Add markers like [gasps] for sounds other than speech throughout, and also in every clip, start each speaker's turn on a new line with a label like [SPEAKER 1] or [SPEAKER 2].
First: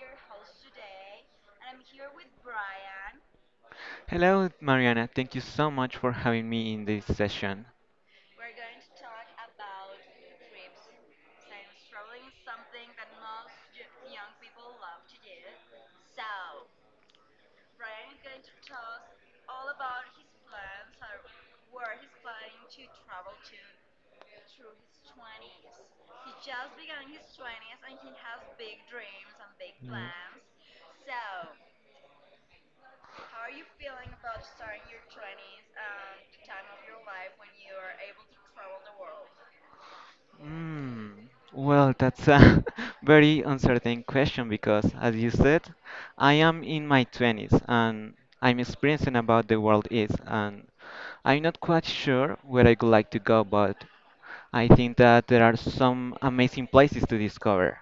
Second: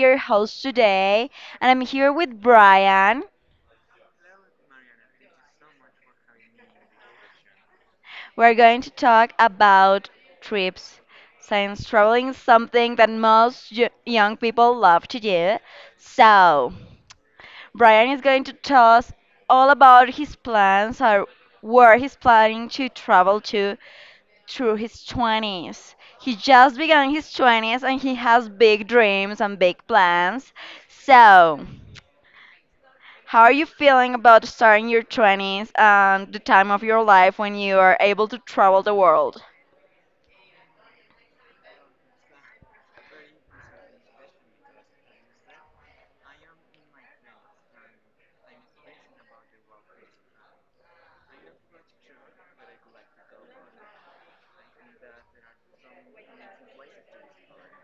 [SPEAKER 1] your host today, and I'm here with Brian.
[SPEAKER 2] Hello, Mariana. Thank you so much for having me in this session.
[SPEAKER 1] We're going to talk about trips, since traveling is something that most young people love to do. So, Brian is going to tell us all about his plans or where he's planning to travel to through his 20s. He just began his 20s and he has big dreams and big plans. So, how are you feeling about starting your 20s and the time of your life when you are able to travel the world?
[SPEAKER 2] Mm, well, that's a [laughs] very uncertain question because, as you said, I am in my 20s and I'm experiencing about the world is, and I'm not quite sure where I would like to go, but I think that there are some amazing places to discover.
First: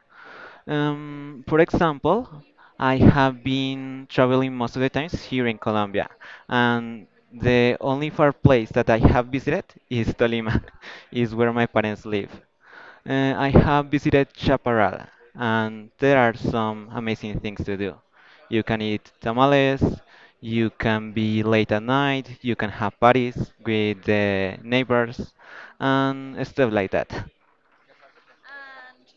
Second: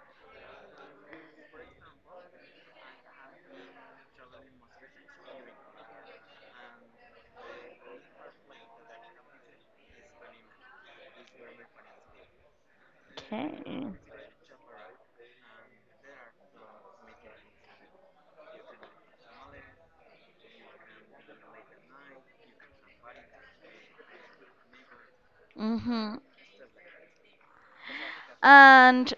[SPEAKER 2] For example, I have been traveling most of the times here in Colombia, and the only far place that I have visited is Tolima, [laughs] is where my parents live. I have
[SPEAKER 1] Okay.
[SPEAKER 2] visited Chaparral, and there are some amazing things to do. You can eat tamales, you can be late at night, you can have parties with the neighbors,
[SPEAKER 1] Hmm.
[SPEAKER 2] and stuff like that.
[SPEAKER 1] And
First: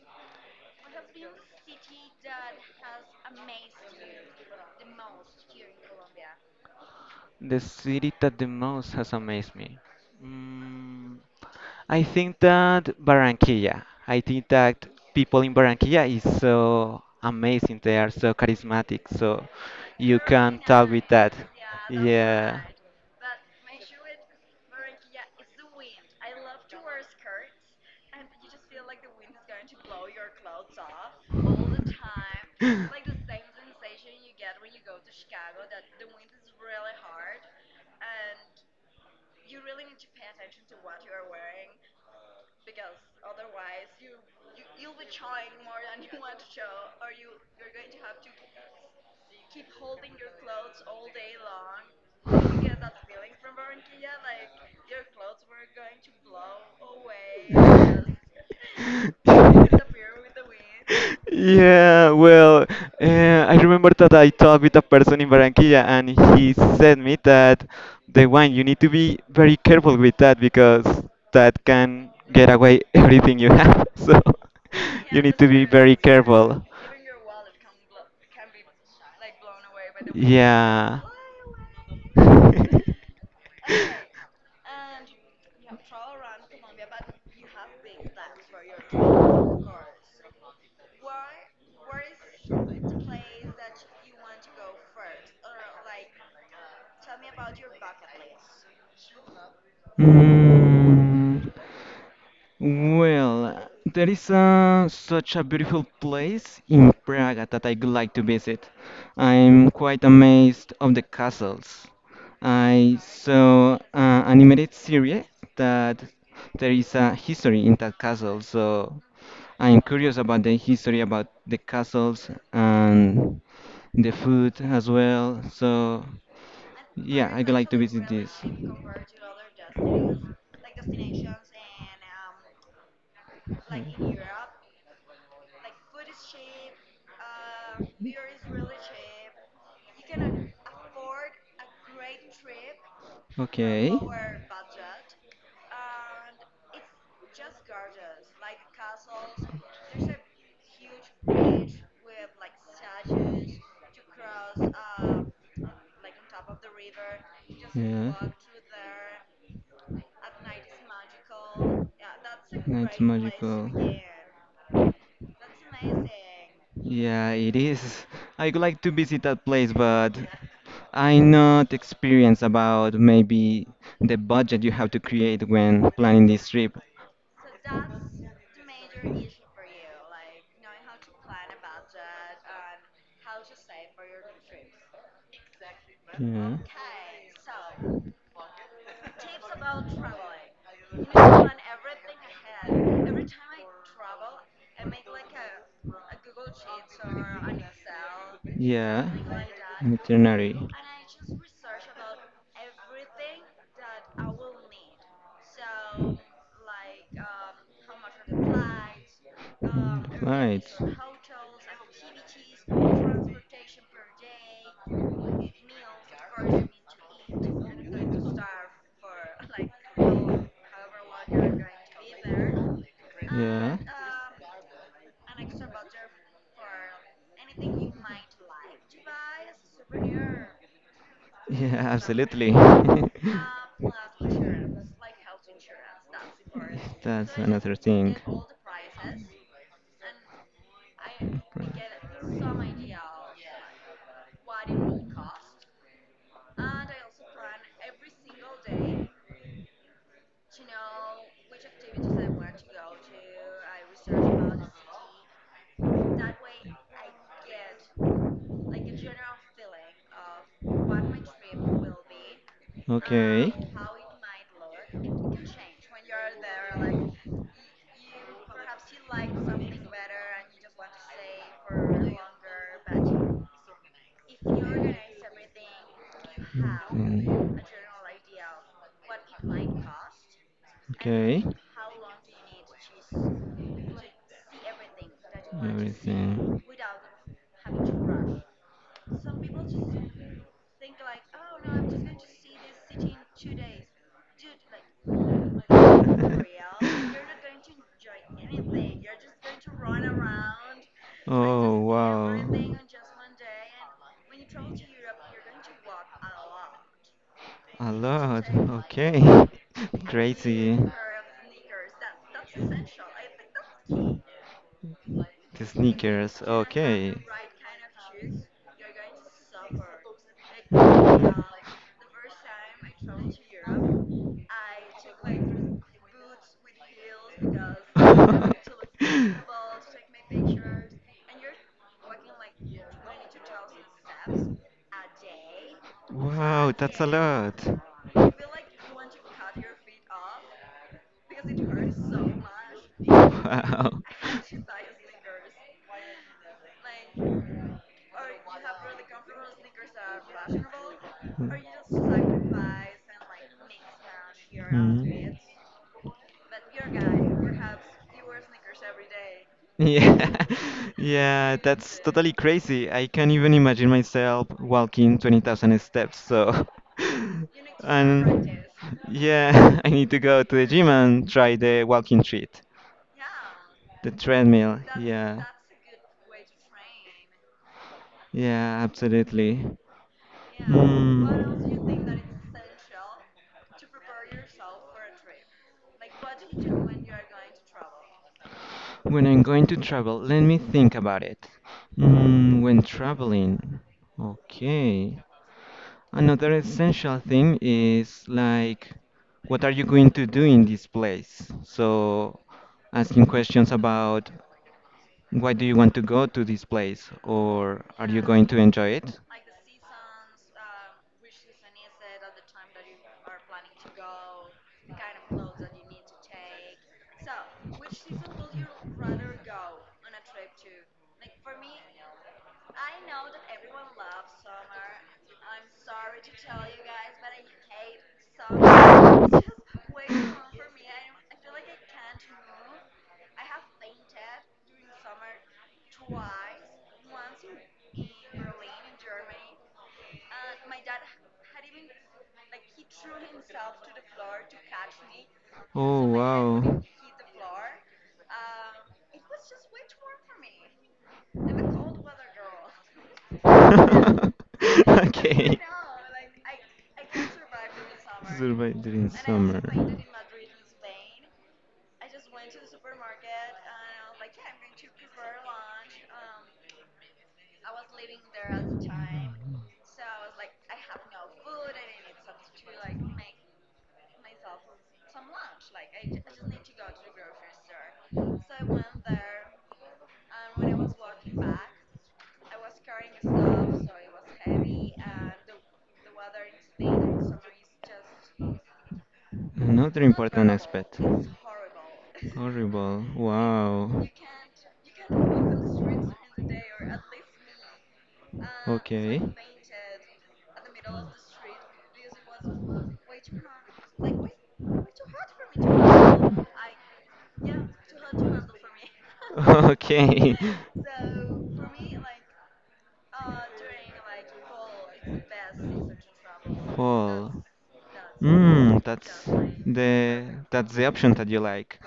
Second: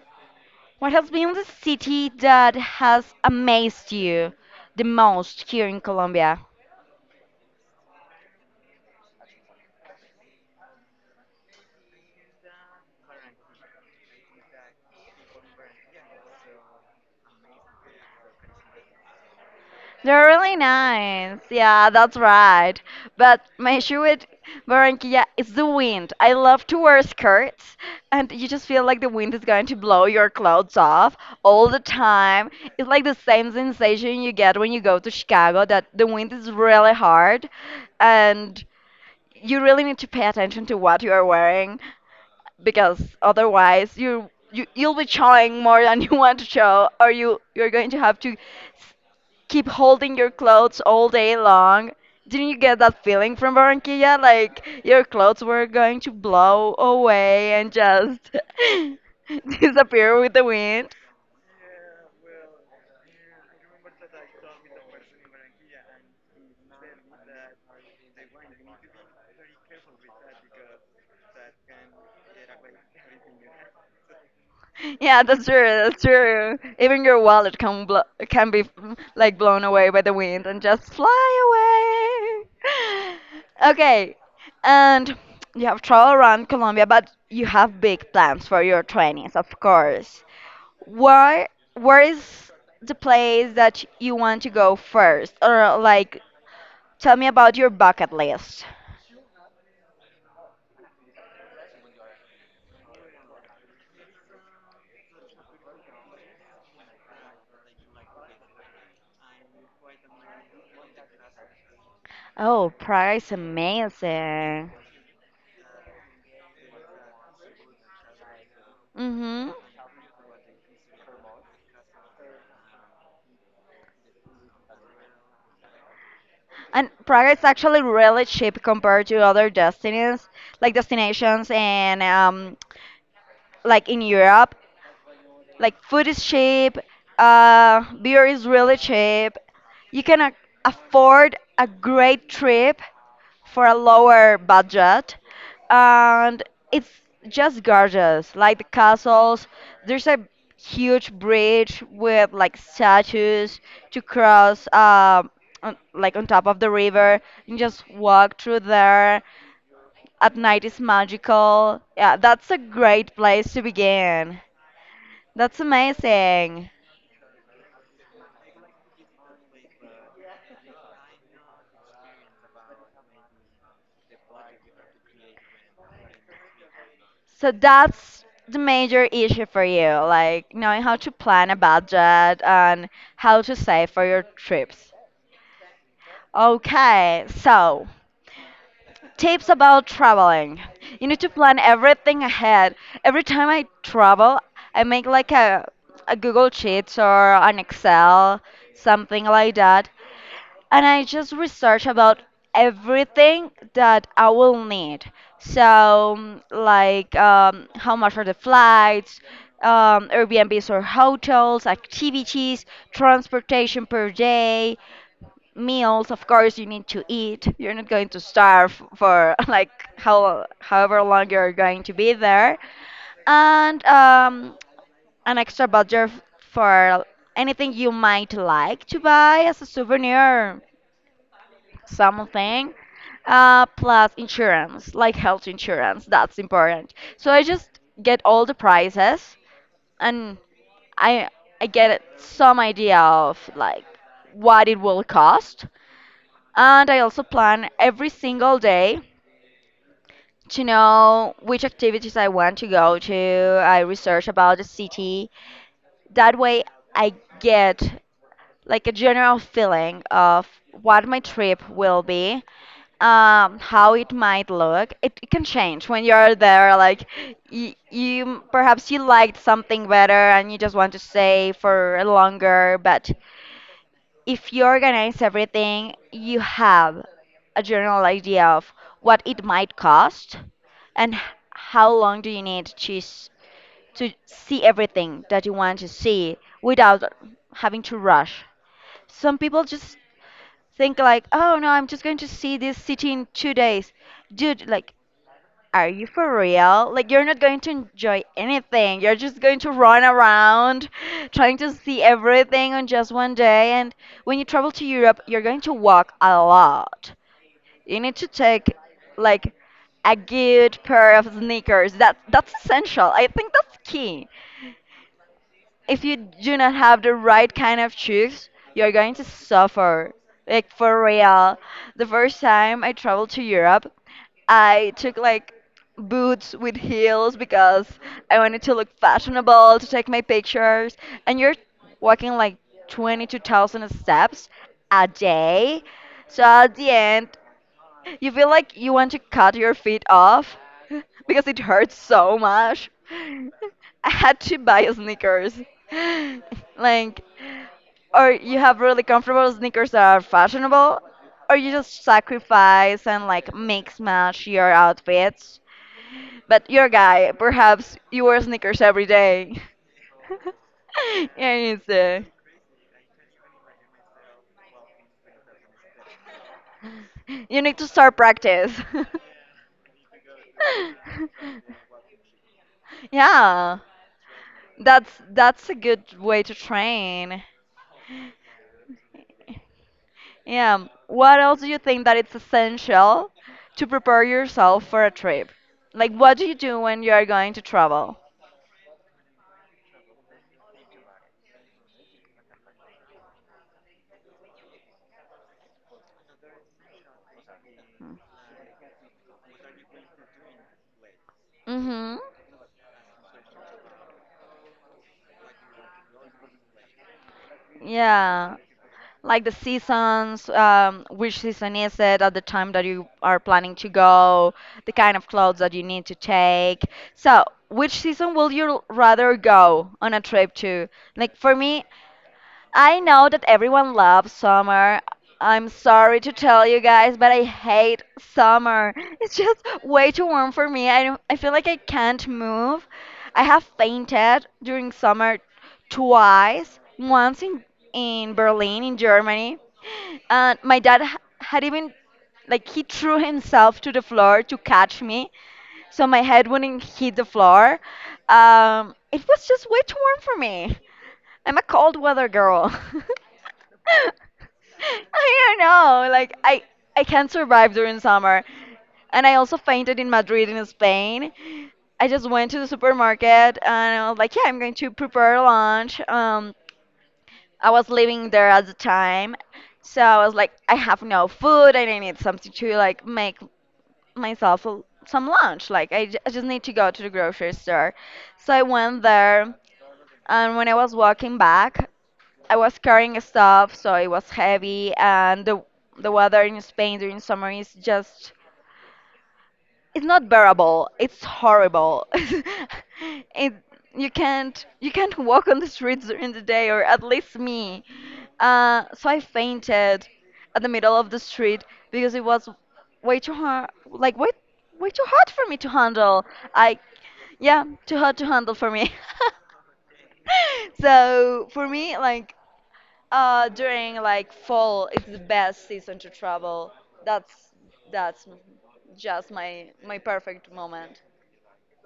[SPEAKER 1] what has been the city that has amazed you the most here in Colombia?
[SPEAKER 2] The city that the most has amazed me. Mm, I think that Barranquilla. I think that people in Barranquilla is so amazing. They are so charismatic. So you
[SPEAKER 1] They're really
[SPEAKER 2] can talk with that.
[SPEAKER 1] nice. Yeah, that's
[SPEAKER 2] Yeah.
[SPEAKER 1] right. But my issue with Barranquilla is the wind. I love to wear skirts, and you just feel like the wind is going to blow your clothes off all the time. It's like the same sensation you get when you go to Chicago, that the wind is really hard, and you really need to pay attention to what you are wearing because otherwise you'll be showing more than [laughs] you want to show, or you're going to have to keep holding your clothes all day long. Didn't you get that
[SPEAKER 2] [laughs]
[SPEAKER 1] feeling from Barranquilla? Like your clothes were going to blow away and just
[SPEAKER 2] [laughs]
[SPEAKER 1] [laughs] disappear with the wind?
[SPEAKER 2] Yeah, well, I remember that I talked with a person in Barranquilla and he said me that the wine, you need to be very careful with that because that can get away [laughs] everything you have. [laughs] So you
[SPEAKER 1] Yeah,
[SPEAKER 2] need to
[SPEAKER 1] that's
[SPEAKER 2] be
[SPEAKER 1] true.
[SPEAKER 2] very
[SPEAKER 1] That's true.
[SPEAKER 2] careful.
[SPEAKER 1] Even your wallet can blo can be like blown away by the wind and just
[SPEAKER 2] Yeah.
[SPEAKER 1] fly
[SPEAKER 2] [laughs]
[SPEAKER 1] away. Okay, and you have traveled around Colombia, but you have big plans for your 20s, of course. Where where is the place that you want to go first? Or like, tell me about your bucket list.
[SPEAKER 2] Mm. Well, there is such a beautiful place in Prague that I'd like to visit. I'm quite amazed of the castles.
[SPEAKER 1] Oh,
[SPEAKER 2] I
[SPEAKER 1] Prague is
[SPEAKER 2] saw an
[SPEAKER 1] amazing.
[SPEAKER 2] animated series that there is a history in that castle, so
[SPEAKER 1] Mm-hmm.
[SPEAKER 2] I'm curious about the history about the castles and the food as well. So
[SPEAKER 1] And
[SPEAKER 2] yeah,
[SPEAKER 1] Praga is
[SPEAKER 2] I'd like to
[SPEAKER 1] actually
[SPEAKER 2] visit
[SPEAKER 1] really
[SPEAKER 2] this.
[SPEAKER 1] cheap compared to other destinies, like destinations and like in Europe. Like food is cheap, beer is really cheap. You can afford a great trip for a
[SPEAKER 2] Okay.
[SPEAKER 1] lower budget, and it's just gorgeous. Like the castles, there's a huge bridge with like statues to cross, on, like on top of the river. You just
[SPEAKER 2] Yeah,
[SPEAKER 1] walk through there. At night is magical. Yeah, that's a
[SPEAKER 2] that's
[SPEAKER 1] great place to
[SPEAKER 2] magical.
[SPEAKER 1] begin. That's amazing.
[SPEAKER 2] Yeah, it is. I would like to visit that place, but I not experienced about maybe the budget you have to create when planning this trip.
[SPEAKER 1] So that's the major issue for you, like knowing how to plan a budget and how to save for your trips.
[SPEAKER 2] Yeah.
[SPEAKER 1] Okay, so tips about traveling. You need to plan everything ahead. Every time I travel, I make like a Google Sheets or an Excel,
[SPEAKER 2] Yeah,
[SPEAKER 1] something like that,
[SPEAKER 2] veterinary.
[SPEAKER 1] and I just research about everything that I
[SPEAKER 2] Mm,
[SPEAKER 1] will need. So, like, how much are the flights,
[SPEAKER 2] Right.
[SPEAKER 1] Airbnbs or hotels, activities, transportation per day, meals. Of course, you need to eat. You're not going to starve for [laughs] like however long you're going to be there,
[SPEAKER 2] Yeah.
[SPEAKER 1] and an extra budget for anything you might like to buy as a souvenir
[SPEAKER 2] Yeah, absolutely.
[SPEAKER 1] something
[SPEAKER 2] [laughs]
[SPEAKER 1] plus insurance, like health insurance. That's important. So
[SPEAKER 2] That's
[SPEAKER 1] I
[SPEAKER 2] another
[SPEAKER 1] just
[SPEAKER 2] thing.
[SPEAKER 1] get all the prices, and i I get some idea of like what it will cost. And I also plan every single day to know which activities I want to go to. I research about the city. That way I get like a general feeling of what my trip will be,
[SPEAKER 2] Okay.
[SPEAKER 1] how it might look. It can change when you're there. Like you perhaps you liked something better and you just want to stay for longer. But if you organize everything, you have a general idea of what it might
[SPEAKER 2] And
[SPEAKER 1] cost and how long do you need to to see everything that you want to see without having to rush. Some people just think like, oh no, I'm just going to see this city in 2 days. Dude, like, are you for
[SPEAKER 2] [laughs]
[SPEAKER 1] real? Like, you're not going to enjoy anything. You're just going to run around [laughs] trying to see everything on just one day. And when you travel to Europe, you're going to walk a lot.
[SPEAKER 2] a
[SPEAKER 1] You need to
[SPEAKER 2] lot.
[SPEAKER 1] take
[SPEAKER 2] Okay.
[SPEAKER 1] like
[SPEAKER 2] [laughs]
[SPEAKER 1] a
[SPEAKER 2] Crazy.
[SPEAKER 1] good pair of sneakers. That's essential. I think that's
[SPEAKER 2] The
[SPEAKER 1] key if you
[SPEAKER 2] sneakers.
[SPEAKER 1] do not have the
[SPEAKER 2] Okay.
[SPEAKER 1] right kind of shoes, you're going to suffer. Like for real. The
[SPEAKER 2] [laughs]
[SPEAKER 1] first time I traveled to Europe, I took like boots with heels because I wanted to look fashionable to take my pictures. And you're walking like 22,000 steps a day. So
[SPEAKER 2] Wow,
[SPEAKER 1] at the
[SPEAKER 2] that's a
[SPEAKER 1] end, you
[SPEAKER 2] lot.
[SPEAKER 1] feel like you want to cut your feet off [laughs] because it hurts so much. [laughs] I had to buy sneakers. [laughs] Like, or you have really comfortable sneakers that are fashionable, or you just sacrifice and like mix match
[SPEAKER 2] Wow.
[SPEAKER 1] your
[SPEAKER 2] Mhm.
[SPEAKER 1] outfits. But you're a guy, perhaps you wear sneakers every day.
[SPEAKER 2] Yeah,
[SPEAKER 1] [laughs]
[SPEAKER 2] [laughs]
[SPEAKER 1] [laughs] yeah,
[SPEAKER 2] yeah,
[SPEAKER 1] it's
[SPEAKER 2] that's totally crazy. I can't even imagine myself walking 20,000 steps, so.
[SPEAKER 1] you need
[SPEAKER 2] [laughs]
[SPEAKER 1] to start
[SPEAKER 2] And
[SPEAKER 1] practice. [laughs]
[SPEAKER 2] yeah, [laughs] I need to go to the gym and try the walking treat,
[SPEAKER 1] Yeah,
[SPEAKER 2] the treadmill. Yeah,
[SPEAKER 1] that's a good way to train.
[SPEAKER 2] yeah, absolutely.
[SPEAKER 1] Yeah. What else do you think that
[SPEAKER 2] Mm.
[SPEAKER 1] it's essential to prepare yourself for a trip? Like, what do you do when you are going to travel?
[SPEAKER 2] When I'm going to travel, let me think about it. When traveling, okay. Another essential thing is like, what are you going to do in this place?
[SPEAKER 1] Mm-hmm.
[SPEAKER 2] So, asking questions about why do you want to go to this place or are you going
[SPEAKER 1] Yeah.
[SPEAKER 2] to enjoy it?
[SPEAKER 1] Like the seasons, which season is it at the time that you are planning to go, the kind of clothes that you need to take. So, which season will you rather go on a trip to? Like for me, I know that everyone loves summer. I'm sorry to tell you guys, but I hate summer. It's just way too warm for me. I feel like I can't move. I have fainted during summer twice, once in Berlin, in Germany. And my dad had even, like, he threw himself to the floor to catch me so my head
[SPEAKER 2] Oh.
[SPEAKER 1] wouldn't hit the floor. It was just way too warm for me. I'm a cold weather
[SPEAKER 2] [laughs]
[SPEAKER 1] girl. [laughs]
[SPEAKER 2] [laughs] I
[SPEAKER 1] I
[SPEAKER 2] okay.
[SPEAKER 1] don't know. I can't survive during summer.
[SPEAKER 2] During
[SPEAKER 1] And I also
[SPEAKER 2] and
[SPEAKER 1] fainted in Madrid in Spain. I just went to the supermarket and I was like, yeah, I'm going to prepare lunch. I was living there at the time. So I was like, I have no food and I need something to like make myself some lunch. Like I just need to go to the grocery store. So I went there, and when I was walking back, I was carrying stuff, so it was heavy, and the weather in Spain during summer is just
[SPEAKER 2] my another
[SPEAKER 1] it's not bearable. It's horrible.
[SPEAKER 2] hard.
[SPEAKER 1] [laughs]
[SPEAKER 2] Horrible.
[SPEAKER 1] it
[SPEAKER 2] Wow.
[SPEAKER 1] you can't [laughs] walk on the streets during the day, or at least me. So
[SPEAKER 2] Okay.
[SPEAKER 1] I fainted at the middle of the street because it was way too hard,
[SPEAKER 2] [laughs]
[SPEAKER 1] like way too hot for me to handle. I yeah, too hot to handle for me. [laughs]
[SPEAKER 2] Okay.
[SPEAKER 1] So for me, like during like fall, it's the best season to travel.
[SPEAKER 2] Fall.
[SPEAKER 1] That's that's
[SPEAKER 2] Mm, that's
[SPEAKER 1] just my
[SPEAKER 2] the
[SPEAKER 1] perfect
[SPEAKER 2] that's the
[SPEAKER 1] moment.
[SPEAKER 2] option that you like.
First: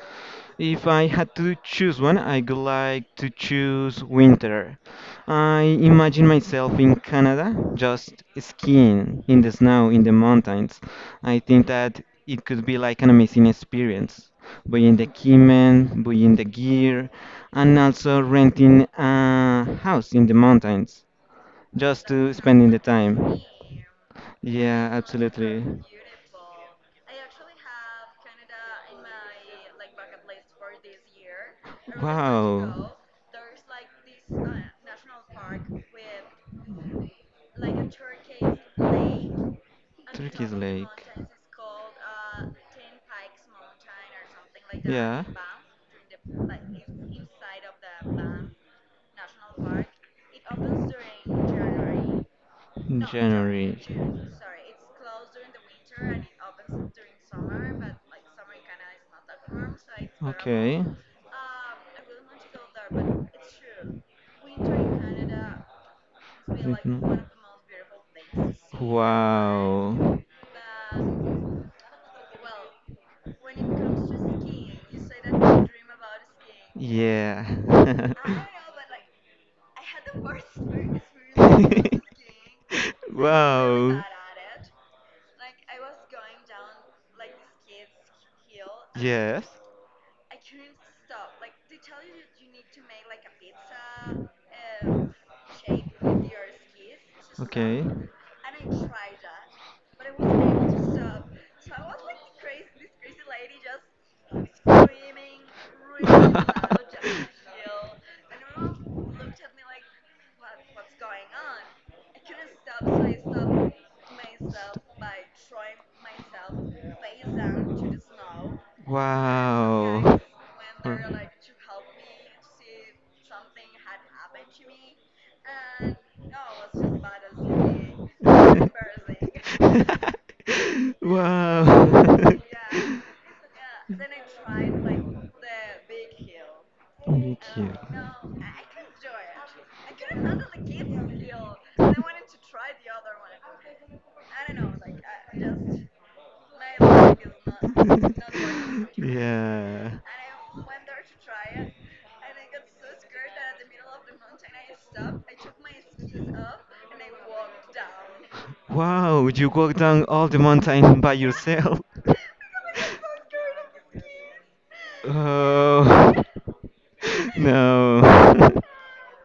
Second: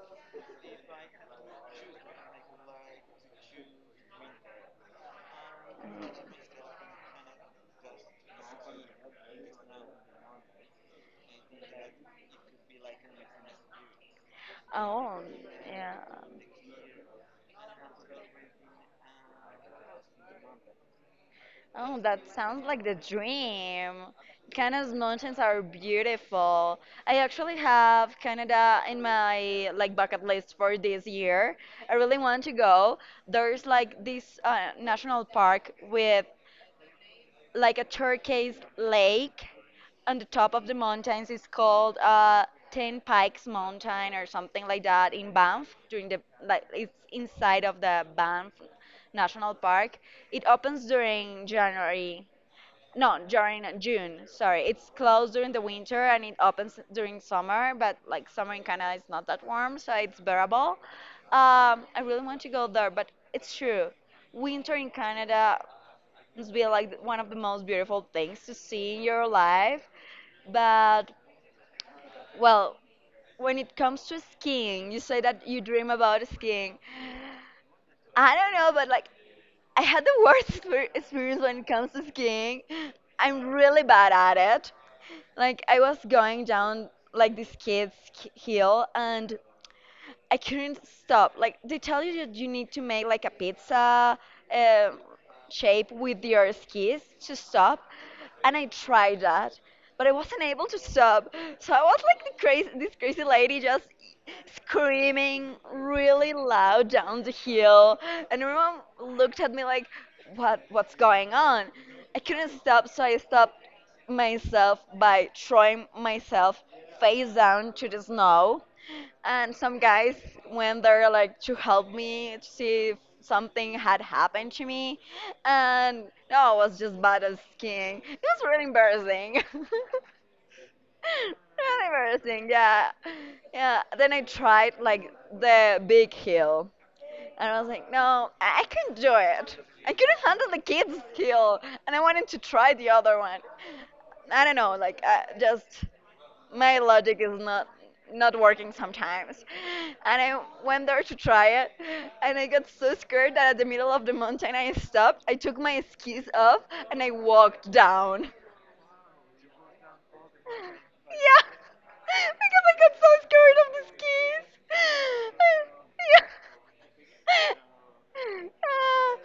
[SPEAKER 2] If I had to choose one, I would like to choose winter. I imagine myself in Canada, just skiing in the snow in the mountains. I think that it could be like an amazing experience, buying the
[SPEAKER 1] Oh,
[SPEAKER 2] equipment,
[SPEAKER 1] yeah.
[SPEAKER 2] buying the gear, and also renting a house in the mountains
[SPEAKER 1] Oh,
[SPEAKER 2] just
[SPEAKER 1] that
[SPEAKER 2] to
[SPEAKER 1] sounds
[SPEAKER 2] spending the
[SPEAKER 1] like the
[SPEAKER 2] time.
[SPEAKER 1] dream.
[SPEAKER 2] Yeah,
[SPEAKER 1] Canada's mountains are
[SPEAKER 2] absolutely.
[SPEAKER 1] beautiful. I actually have Canada in my like bucket list for this year. I really want to
[SPEAKER 2] Wow.
[SPEAKER 1] go. There's like this national park with like a turquoise lake on the top
[SPEAKER 2] Turkey's
[SPEAKER 1] of the
[SPEAKER 2] Lake.
[SPEAKER 1] mountains. It's called Ten Pikes Mountain or something like that
[SPEAKER 2] Yeah,
[SPEAKER 1] in Banff. During the Like it's inside of the Banff National Park. It opens during January.
[SPEAKER 2] in
[SPEAKER 1] No, during
[SPEAKER 2] January.
[SPEAKER 1] June. Sorry, it's closed during the winter and it opens during summer. But like summer in Canada is not that warm, so it's bearable.
[SPEAKER 2] Okay.
[SPEAKER 1] I really want to go there, but it's true. Winter in Canada, it's be like one
[SPEAKER 2] We
[SPEAKER 1] of the most beautiful things to see in your life.
[SPEAKER 2] wow.
[SPEAKER 1] But well, when it comes to skiing, you say that you dream about skiing.
[SPEAKER 2] Yeah. [laughs]
[SPEAKER 1] I don't know, but like I had the [laughs] worst experience when it comes
[SPEAKER 2] [laughs]
[SPEAKER 1] to skiing. I'm really
[SPEAKER 2] Wow.
[SPEAKER 1] bad at it. Like I was going down like this kid's hill and
[SPEAKER 2] Yes.
[SPEAKER 1] I couldn't stop. Like they tell you that you need to make like a pizza um shape with your skis to stop,
[SPEAKER 2] Okay.
[SPEAKER 1] and I tried that, but I wasn't able to stop. So I was like this crazy lady just screaming really loud down the hill, and everyone looked at me like,
[SPEAKER 2] [laughs]
[SPEAKER 1] what's going on? I couldn't stop, so I stopped myself by throwing myself face down to the snow. And some guys
[SPEAKER 2] Wow.
[SPEAKER 1] went
[SPEAKER 2] Or-
[SPEAKER 1] there
[SPEAKER 2] [laughs]
[SPEAKER 1] like to help me to see if something had happened to me. And no, I was just bad at skiing. It was really embarrassing. [laughs] Really
[SPEAKER 2] wow. [laughs]
[SPEAKER 1] embarrassing, yeah. Yeah. Then I tried like the big hill.
[SPEAKER 2] Me
[SPEAKER 1] And I
[SPEAKER 2] too.
[SPEAKER 1] was like, no, I couldn't do it. I couldn't handle the kids skill, and I wanted to try the other one. I don't know, like just my logic is not working
[SPEAKER 2] [laughs]
[SPEAKER 1] sometimes.
[SPEAKER 2] yeah.
[SPEAKER 1] And I went there to try it, and I got so scared that at the middle of the mountain I stopped. I took my skis off and I walked down. Yeah, [laughs]
[SPEAKER 2] Wow, you walk down all the mountain by yourself. [laughs]
[SPEAKER 1] because I got so scared of the skis. [laughs]
[SPEAKER 2] Oh,
[SPEAKER 1] Yeah.
[SPEAKER 2] [laughs] no.
[SPEAKER 1] Uh,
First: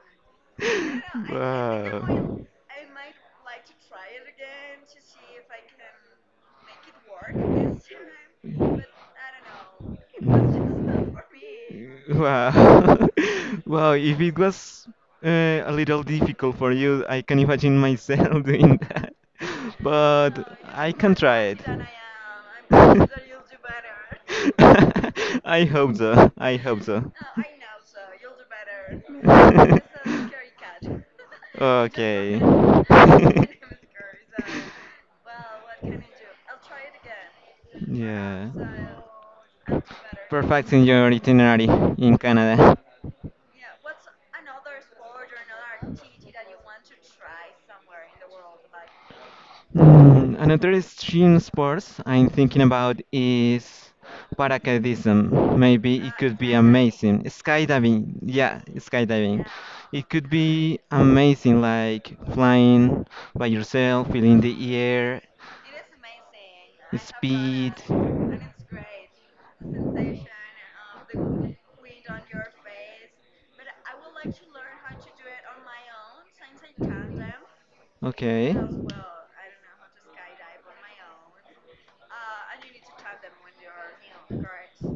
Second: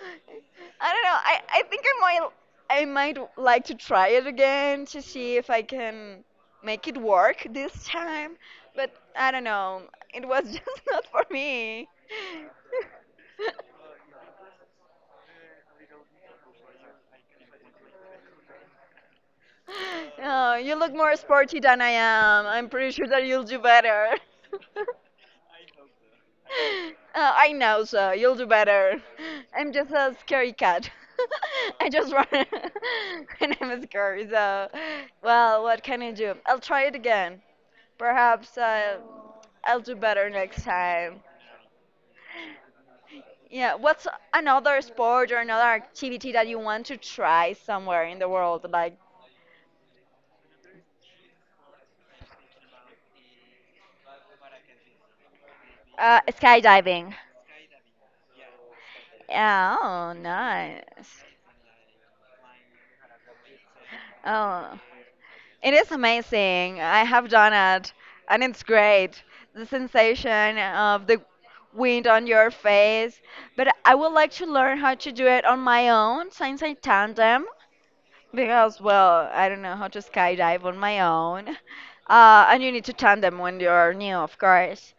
[SPEAKER 1] I don't know.
[SPEAKER 2] [laughs]
[SPEAKER 1] I think
[SPEAKER 2] Wow.
[SPEAKER 1] I might like to try it again to see if I can make it work this time. But I don't know. It was [laughs] just not for me. [laughs]
[SPEAKER 2] Wow. [laughs] Wow, if it was uh, a little difficult for you, I can imagine myself [laughs] doing that. But
[SPEAKER 1] Oh, you
[SPEAKER 2] I
[SPEAKER 1] look
[SPEAKER 2] can
[SPEAKER 1] more
[SPEAKER 2] try it.
[SPEAKER 1] sporty than I am. I'm
[SPEAKER 2] [laughs]
[SPEAKER 1] pretty sure that you'll do better. [laughs]
[SPEAKER 2] I hope so. I hope
[SPEAKER 1] [laughs]
[SPEAKER 2] so. [laughs]
[SPEAKER 1] I know, sir. You'll do better. I'm just a scary cat. [laughs] I just run
[SPEAKER 2] Okay.
[SPEAKER 1] [laughs] when
[SPEAKER 2] [laughs]
[SPEAKER 1] I'm scared. So, well, what can I do? I'll try it again.
[SPEAKER 2] Yeah.
[SPEAKER 1] Perhaps I'll do better next
[SPEAKER 2] Perfecting your
[SPEAKER 1] time.
[SPEAKER 2] itinerary in Canada.
[SPEAKER 1] Yeah, what's another sport or another activity that you want to try somewhere in the world? Like,
[SPEAKER 2] Another extreme sports I'm thinking about is paracaidism. Maybe it could be
[SPEAKER 1] skydiving.
[SPEAKER 2] amazing. Skydiving, yeah, skydiving.
[SPEAKER 1] Yeah,
[SPEAKER 2] It
[SPEAKER 1] oh,
[SPEAKER 2] could be
[SPEAKER 1] nice.
[SPEAKER 2] amazing, like flying by yourself, feeling the
[SPEAKER 1] Oh,
[SPEAKER 2] air.
[SPEAKER 1] it is amazing. I have done
[SPEAKER 2] Speed.
[SPEAKER 1] it, and it's great. The sensation of the wind on your face. But I would like to learn how to do it on my own since I tandem.
[SPEAKER 2] Okay.
[SPEAKER 1] Because, well, I don't know how to skydive on my own. And you need to tandem when you're new, of course.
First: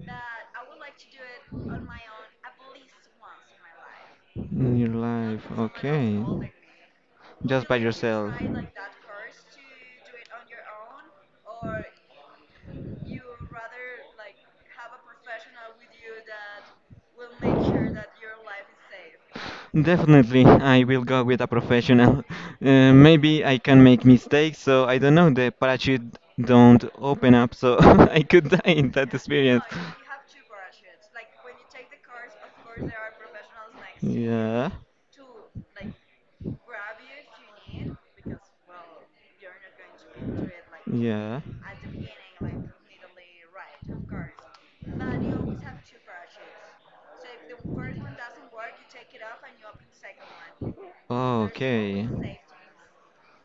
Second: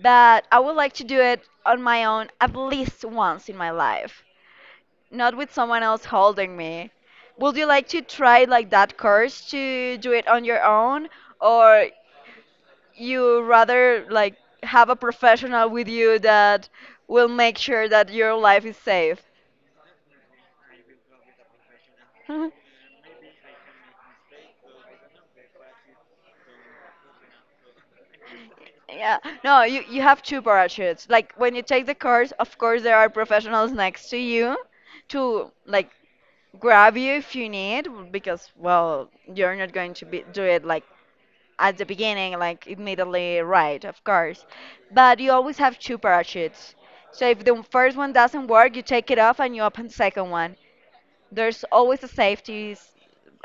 [SPEAKER 1] But I would like to do it on my own at least once in my life
[SPEAKER 2] In your
[SPEAKER 1] not
[SPEAKER 2] life,
[SPEAKER 1] with someone else
[SPEAKER 2] okay.
[SPEAKER 1] holding me. Would you
[SPEAKER 2] Just by
[SPEAKER 1] like to
[SPEAKER 2] yourself.
[SPEAKER 1] try like that course to do it on your own, or you rather like have a professional with you that will make sure that your life is safe?
[SPEAKER 2] Definitely, I will go with a professional.
[SPEAKER 1] [laughs]
[SPEAKER 2] Maybe I can make mistakes, so I don't know. The parachute don't open up, so [laughs] I could die in that
[SPEAKER 1] Yeah, no,
[SPEAKER 2] experience.
[SPEAKER 1] you have two parachutes. Like when you take the course, of course there are professionals next to you
[SPEAKER 2] Yeah.
[SPEAKER 1] to like grab you if you need because well, you're not going to be do it like
[SPEAKER 2] Yeah.
[SPEAKER 1] at the beginning, like immediately right, of course. But you always have two parachutes. So if the first one doesn't work, you take it off and you open the second one.
[SPEAKER 2] Oh,
[SPEAKER 1] There's always a
[SPEAKER 2] okay.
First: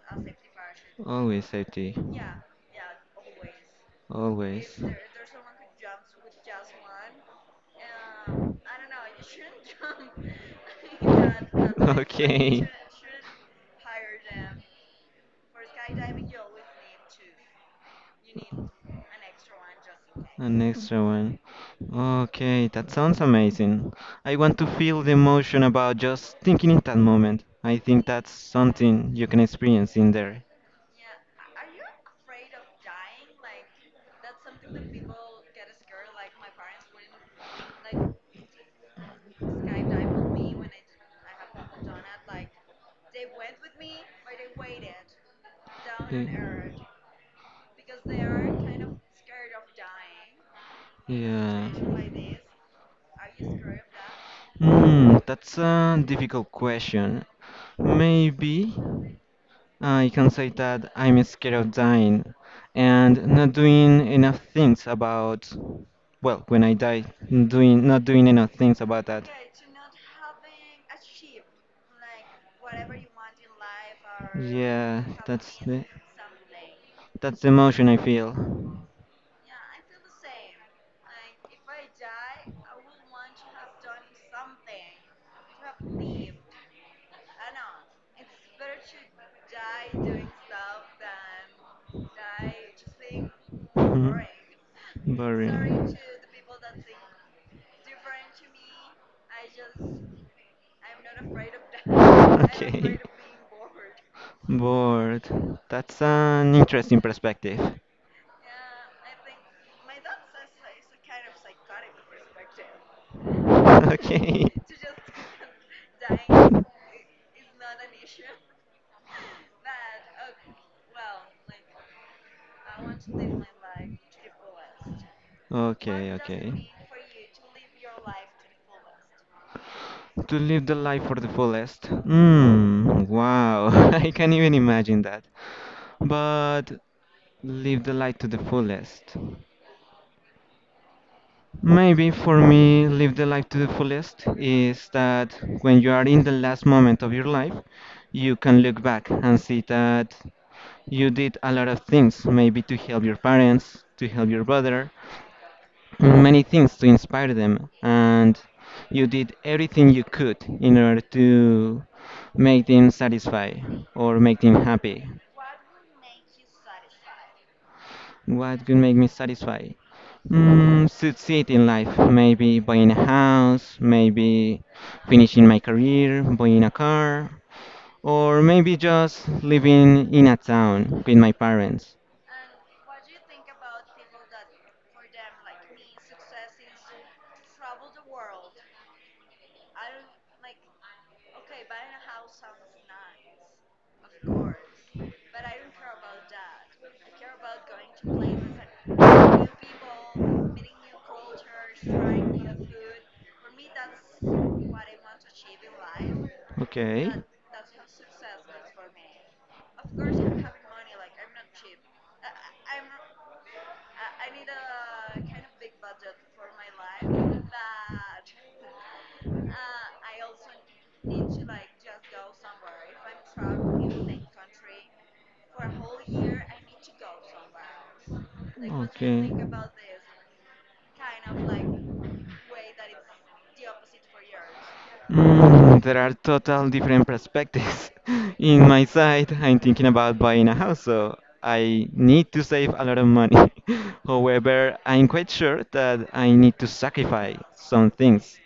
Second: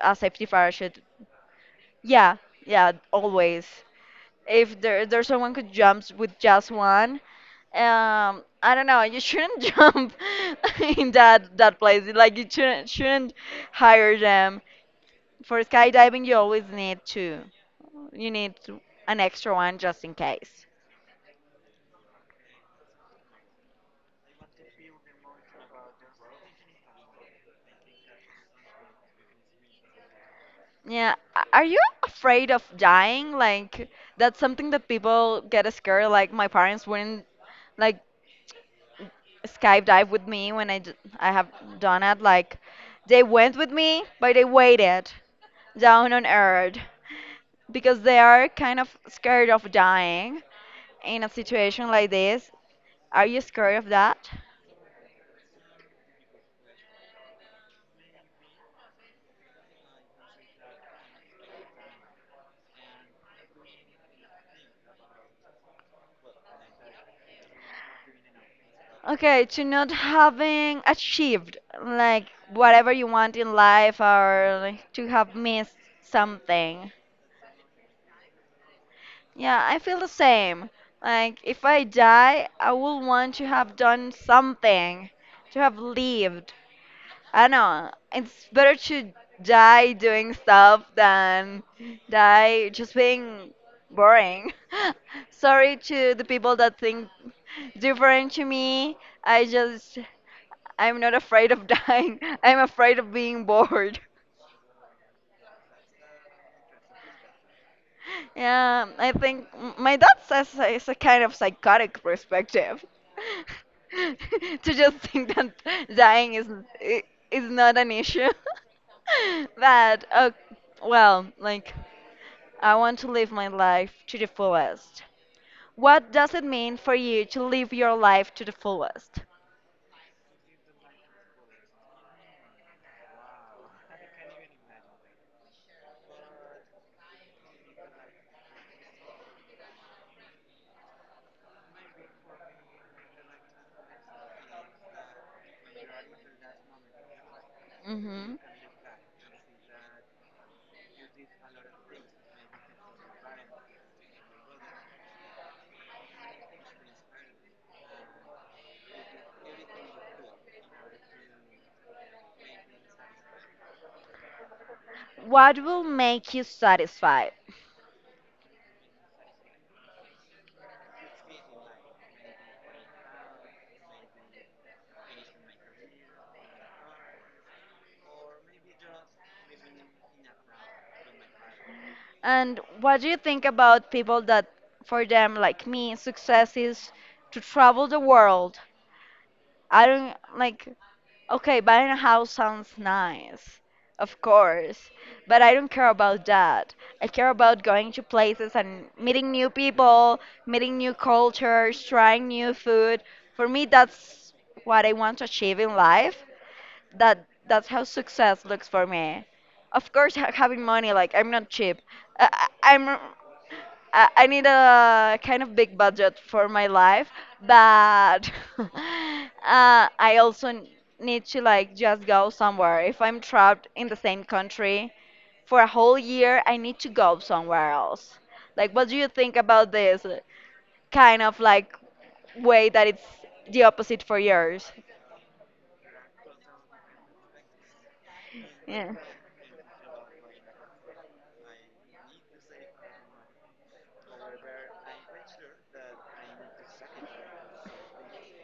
[SPEAKER 1] a safety parachute.
[SPEAKER 2] Always safety.
[SPEAKER 1] Yeah, yeah, always. If
[SPEAKER 2] Always.
[SPEAKER 1] there's someone who jumps with just one, I don't know. You shouldn't [laughs] jump
[SPEAKER 2] [laughs]
[SPEAKER 1] in that
[SPEAKER 2] [laughs]
[SPEAKER 1] place. Like you
[SPEAKER 2] Okay,
[SPEAKER 1] shouldn't hire them for skydiving, you always need to, you need to, an extra one just in
[SPEAKER 2] an
[SPEAKER 1] case.
[SPEAKER 2] extra one. Okay, that sounds amazing. I want to feel the emotion about just thinking in that moment. I think that's something you can experience in there.
[SPEAKER 1] Yeah, are you afraid of dying? Like that's something that people get scared. Like my parents wouldn't like skydive with me when I have done it. Like they went with me, but they waited down on earth
[SPEAKER 2] Y-
[SPEAKER 1] because they are kind of scared of dying
[SPEAKER 2] in a
[SPEAKER 1] in a situation like
[SPEAKER 2] Yeah.
[SPEAKER 1] this. Are you scared of that?
[SPEAKER 2] Hmm, that's a difficult question. Maybe. I can say that I'm scared of dying and not doing enough things about, well, when I die, doing not doing enough things about that.
[SPEAKER 1] Okay, to not having achieved like whatever you want in life or like,
[SPEAKER 2] Yeah,
[SPEAKER 1] to have
[SPEAKER 2] that's
[SPEAKER 1] missed
[SPEAKER 2] the
[SPEAKER 1] something.
[SPEAKER 2] that's the emotion I feel.
[SPEAKER 1] Yeah, I feel the same. Like if I die, I will want to have done something, to have lived. I don't know. It's better to die doing stuff than die just being
[SPEAKER 2] Mhm.
[SPEAKER 1] boring. [laughs] Sorry
[SPEAKER 2] Boring.
[SPEAKER 1] to the people that think different to me. I just I'm not afraid of dying. [laughs]
[SPEAKER 2] [laughs]
[SPEAKER 1] I'm
[SPEAKER 2] Okay.
[SPEAKER 1] afraid of being bored. [laughs]
[SPEAKER 2] Bored. That's an interesting perspective. [laughs]
[SPEAKER 1] Yeah, I think my dad says it's a kind of psychotic perspective [laughs]
[SPEAKER 2] Okay.
[SPEAKER 1] to just think that dying is i- is not an issue. [laughs] But well, like I want to live my life to the fullest.
[SPEAKER 2] Okay,
[SPEAKER 1] What does it
[SPEAKER 2] okay.
[SPEAKER 1] mean for you to live your life to the fullest?
[SPEAKER 2] To live the life for the fullest. Hmm, wow. [laughs] I can't even imagine that. But live the life to the fullest. Maybe for me, live the life to the fullest is that when you are in the last moment of your life, you
[SPEAKER 1] Hmm.
[SPEAKER 2] can look back and see that you did a lot of things, maybe to help your parents, to help your brother, many things to inspire them, and you did everything you could in order to make them satisfied or make them happy.
[SPEAKER 1] What will make you satisfied?
[SPEAKER 2] What could make me satisfied? Succeed in life, maybe buying a house, maybe finishing my career, buying a car, or maybe just living in a town with my parents.
[SPEAKER 1] And what do you think about people that, for them, like me, success is to travel the world? I don't like, okay, buying a house sounds nice, of course, but I don't care about that. I care about going to places and meeting new people, meeting new cultures, trying new food. For me, that's what I want to achieve in life.
[SPEAKER 2] Okay.
[SPEAKER 1] That's how success looks for me. Of course, [laughs] having money, like I'm not cheap. I, I- I'm I need a kind of big budget for my life, but [laughs] uh, I also need to like just go somewhere. If I'm trapped in the same country for a whole year, I need to go somewhere else. Like, what do you
[SPEAKER 2] Okay.
[SPEAKER 1] think about this kind of like way that it's the opposite for yours?
[SPEAKER 2] There are total different perspectives. [laughs] In my
[SPEAKER 1] Yeah.
[SPEAKER 2] side, I'm thinking about buying a house, so I need to save a lot of money. [laughs] However, I'm quite sure that I need to sacrifice some things.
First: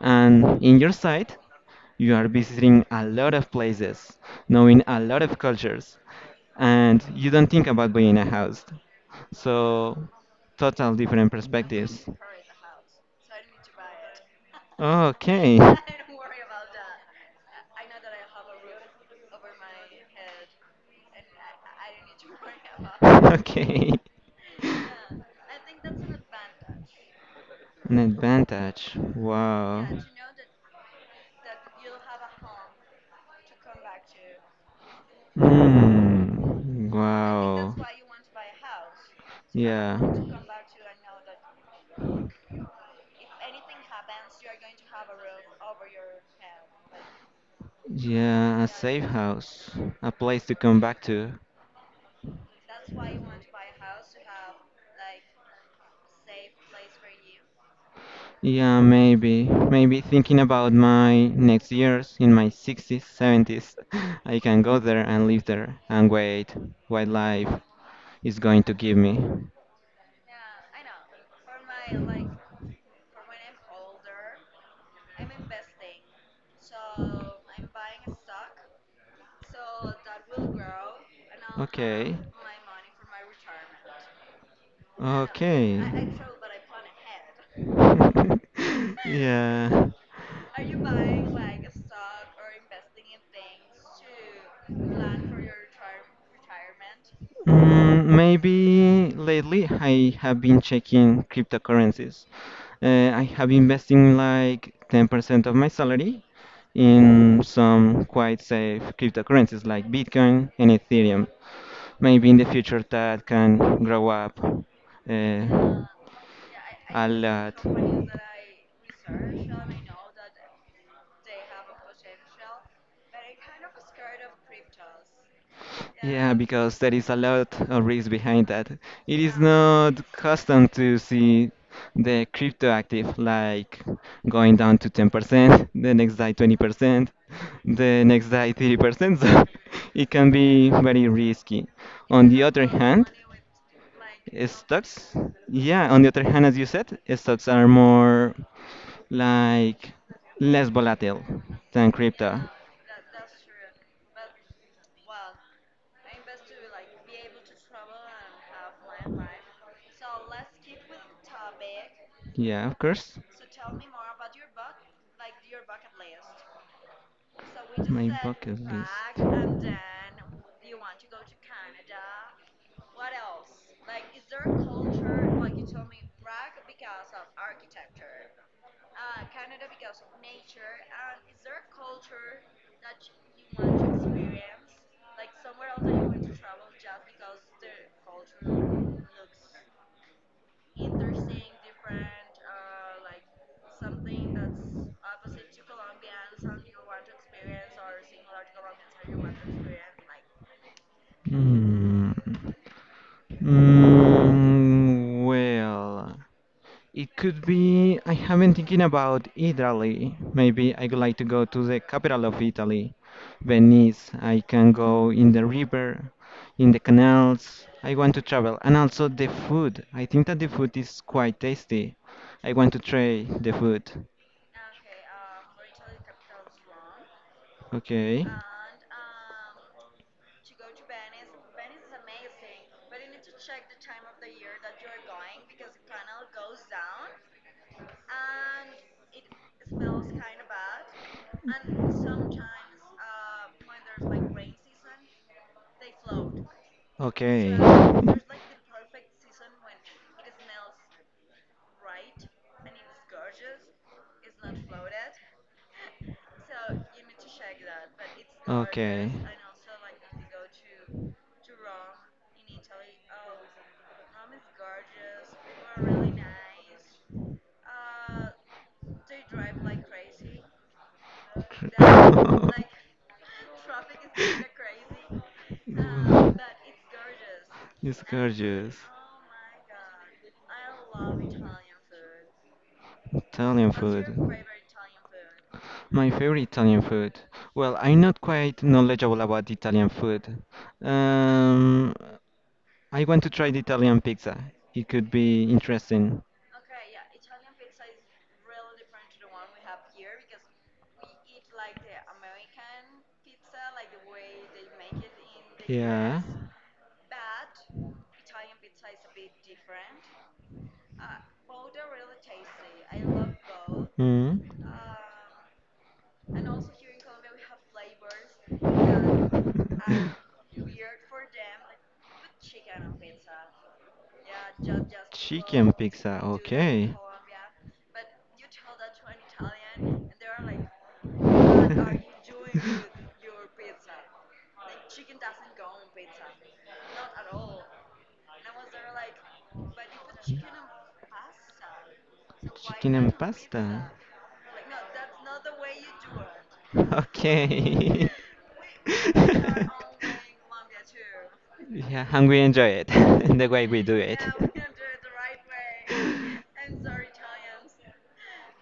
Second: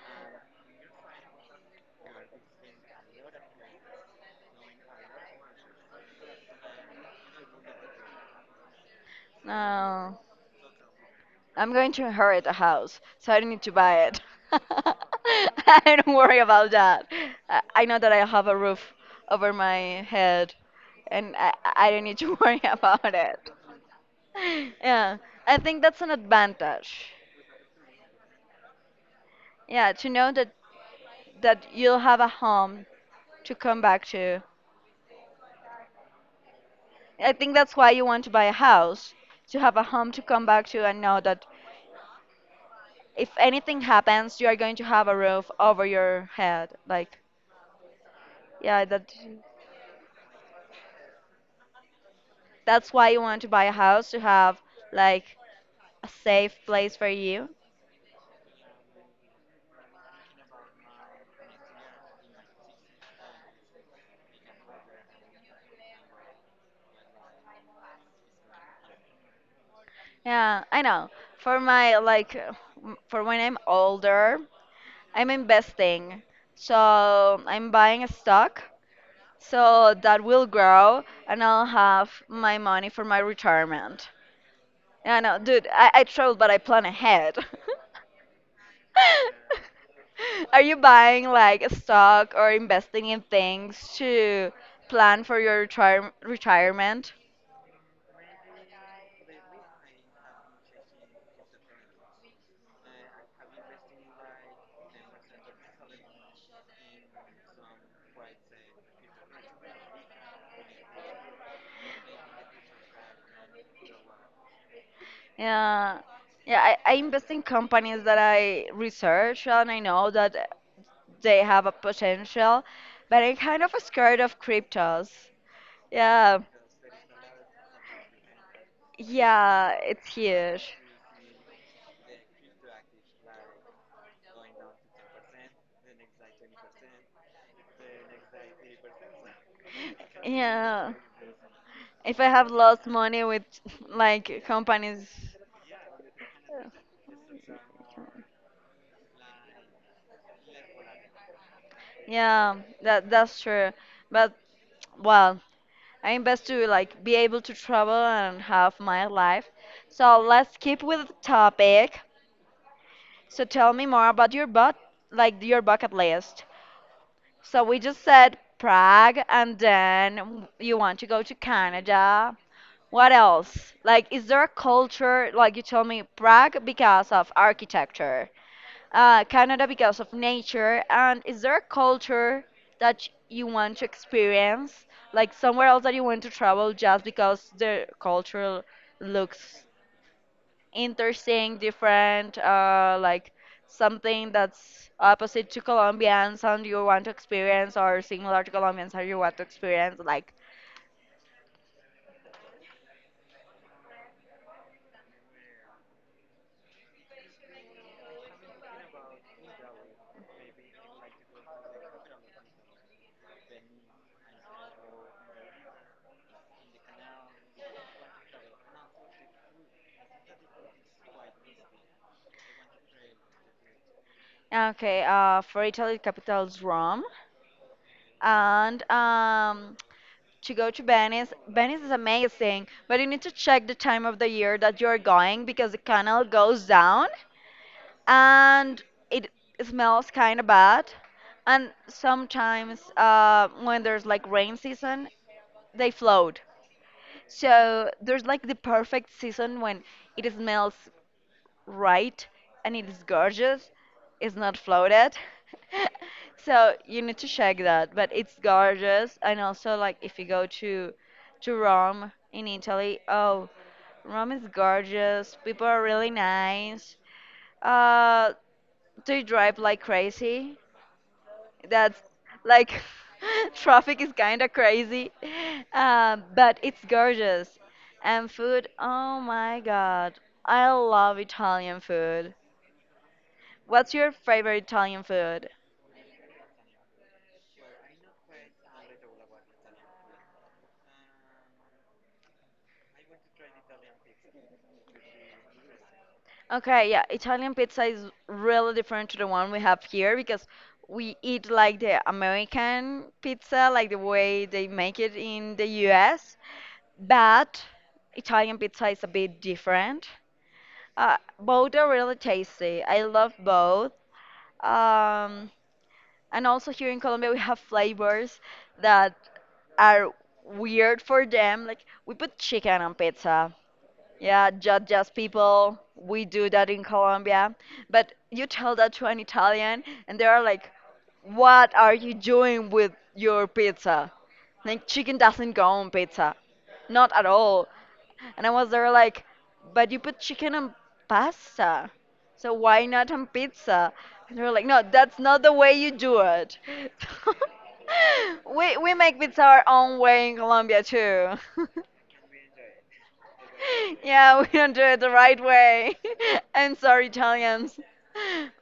[SPEAKER 2] And in your side, you are visiting a lot of places, knowing a lot of cultures, and you don't think about buying a house. So,
[SPEAKER 1] No.
[SPEAKER 2] total different
[SPEAKER 1] I'm going
[SPEAKER 2] perspectives.
[SPEAKER 1] to inherit a house, so I don't need to buy it. [laughs]
[SPEAKER 2] Oh, okay.
[SPEAKER 1] I
[SPEAKER 2] [laughs]
[SPEAKER 1] don't worry about that. I know that I have a roof over my head, and I don't need to [laughs] worry about it.
[SPEAKER 2] Okay.
[SPEAKER 1] [laughs] Yeah, I think that's an advantage.
[SPEAKER 2] An advantage. Wow.
[SPEAKER 1] Yeah, to know that you'll have a home to come back to.
[SPEAKER 2] Hmm.
[SPEAKER 1] I think
[SPEAKER 2] Wow.
[SPEAKER 1] that's why you want to buy a house, to have a
[SPEAKER 2] Yeah.
[SPEAKER 1] home to come back to and know that if anything happens, you are going to have a roof over your head. Like,
[SPEAKER 2] Yeah, a
[SPEAKER 1] yeah,
[SPEAKER 2] safe
[SPEAKER 1] that.
[SPEAKER 2] house. A place to come back to.
[SPEAKER 1] That's why you want to buy a house to have like a safe place for you.
[SPEAKER 2] Yeah, maybe. Maybe thinking about my next years in my 60s, 70s, [laughs] I can go there and live there and wait what life is going to give me.
[SPEAKER 1] Yeah, I know. For my like for when I'm older, I'm investing. So I'm buying a stock so that will grow and I'll
[SPEAKER 2] Okay.
[SPEAKER 1] have my money for my retirement. Yeah, no, dude,
[SPEAKER 2] Okay.
[SPEAKER 1] I travel but I plan ahead. [laughs]
[SPEAKER 2] [laughs] Yeah.
[SPEAKER 1] Are you buying like a stock or investing in things to plan for your retirement?
[SPEAKER 2] Maybe lately I have been checking cryptocurrencies. I have been investing like 10% of my salary in some quite safe cryptocurrencies like Bitcoin and Ethereum. Maybe in the future that can grow up
[SPEAKER 1] Yeah, yeah. I
[SPEAKER 2] a
[SPEAKER 1] invest in
[SPEAKER 2] lot.
[SPEAKER 1] companies that I research and I know that they have a potential, but I'm kind of scared of cryptos.
[SPEAKER 2] Yeah,
[SPEAKER 1] Yeah,
[SPEAKER 2] because there is a lot of risk behind that. It is
[SPEAKER 1] yeah,
[SPEAKER 2] not
[SPEAKER 1] it's
[SPEAKER 2] custom
[SPEAKER 1] huge.
[SPEAKER 2] to see the crypto active like going down to 10%, the next day 20%, the next day 30%. [laughs] So it can be
[SPEAKER 1] Yeah,
[SPEAKER 2] very risky.
[SPEAKER 1] if I
[SPEAKER 2] On the
[SPEAKER 1] have
[SPEAKER 2] other
[SPEAKER 1] lost
[SPEAKER 2] hand,
[SPEAKER 1] money with [laughs] like companies,
[SPEAKER 2] stocks, yeah, on the other hand, as you said, stocks are more like less volatile than crypto.
[SPEAKER 1] yeah, that's true. But well, I'm best to like be able to travel and have my life. So let's keep with the topic.
[SPEAKER 2] Yeah, of course.
[SPEAKER 1] So tell me more about your but like your bucket list. So we just
[SPEAKER 2] My
[SPEAKER 1] said
[SPEAKER 2] bucket
[SPEAKER 1] Prague
[SPEAKER 2] list.
[SPEAKER 1] and then you want to go to Canada. What else? Like is there a culture like you told me Prague because of architecture? Canada because of nature? And is there a culture that you want to experience, like somewhere else that you want to travel just because the culture looks interesting, different, like something that's opposite to Colombians and you want to experience, or similar to Colombians and you want to experience? Like,
[SPEAKER 2] Hmm. Well, it could be. I have been thinking about Italy. Maybe I would like to go to the capital of Italy, Venice. I can go in the river, in the canals. I want to travel. And also the food. I think that the food is quite tasty. I want to try the food.
[SPEAKER 1] okay, for Italy, the capital is Rome,
[SPEAKER 2] Okay.
[SPEAKER 1] and. To go to Venice. Venice is amazing, but you need to check the time of the year that you're going because the canal goes down and it smells kind of bad. And sometimes when there's like rain season, they float.
[SPEAKER 2] Okay.
[SPEAKER 1] So there's like the
[SPEAKER 2] [laughs]
[SPEAKER 1] perfect season when it smells right and it is gorgeous, it's not floated. [laughs] So you need to check that, but it's gorgeous. And also like if you go to Rome in Italy, oh, Rome is gorgeous, people are really
[SPEAKER 2] Okay.
[SPEAKER 1] nice, uh they drive like crazy.
[SPEAKER 2] [laughs]
[SPEAKER 1] That's like [laughs] traffic is kind of crazy. [laughs] But it's gorgeous.
[SPEAKER 2] It's
[SPEAKER 1] And food,
[SPEAKER 2] gorgeous.
[SPEAKER 1] oh my god, I love Italian food.
[SPEAKER 2] Italian
[SPEAKER 1] What's
[SPEAKER 2] food.
[SPEAKER 1] your favorite Italian food?
[SPEAKER 2] My favorite Italian food. Well, I'm not quite knowledgeable about Italian food. Um, I want to try the Italian pizza. It could be interesting.
[SPEAKER 1] Okay, yeah, Italian pizza is really different to the one we have here because we eat like the American pizza, like the way they make it in the US. But Italian pizza is a bit different. Both are really tasty. I love both.
[SPEAKER 2] Mm.
[SPEAKER 1] Um, and also here in Colombia, we have flavors that are weird for them. Like we put chicken on pizza. Yeah,
[SPEAKER 2] Yeah,
[SPEAKER 1] judge us people. We do that in
[SPEAKER 2] [laughs]
[SPEAKER 1] Colombia. But you tell that to an Italian, and they are like, "What are you doing with your pizza? Like, chicken doesn't go on pizza. Not at all." And I was there like, "But you put chicken on pasta. So why not on pizza?" And they were like, "No, that's not the way you do it."
[SPEAKER 2] okay.
[SPEAKER 1] [laughs] We make pizza our
[SPEAKER 2] [laughs]
[SPEAKER 1] own way in Colombia, too. [laughs]
[SPEAKER 2] yeah, and we enjoy it [laughs] in the way we do
[SPEAKER 1] [laughs]
[SPEAKER 2] it.
[SPEAKER 1] Yeah, we don't do it the right way. [laughs] I'm sorry, Italians.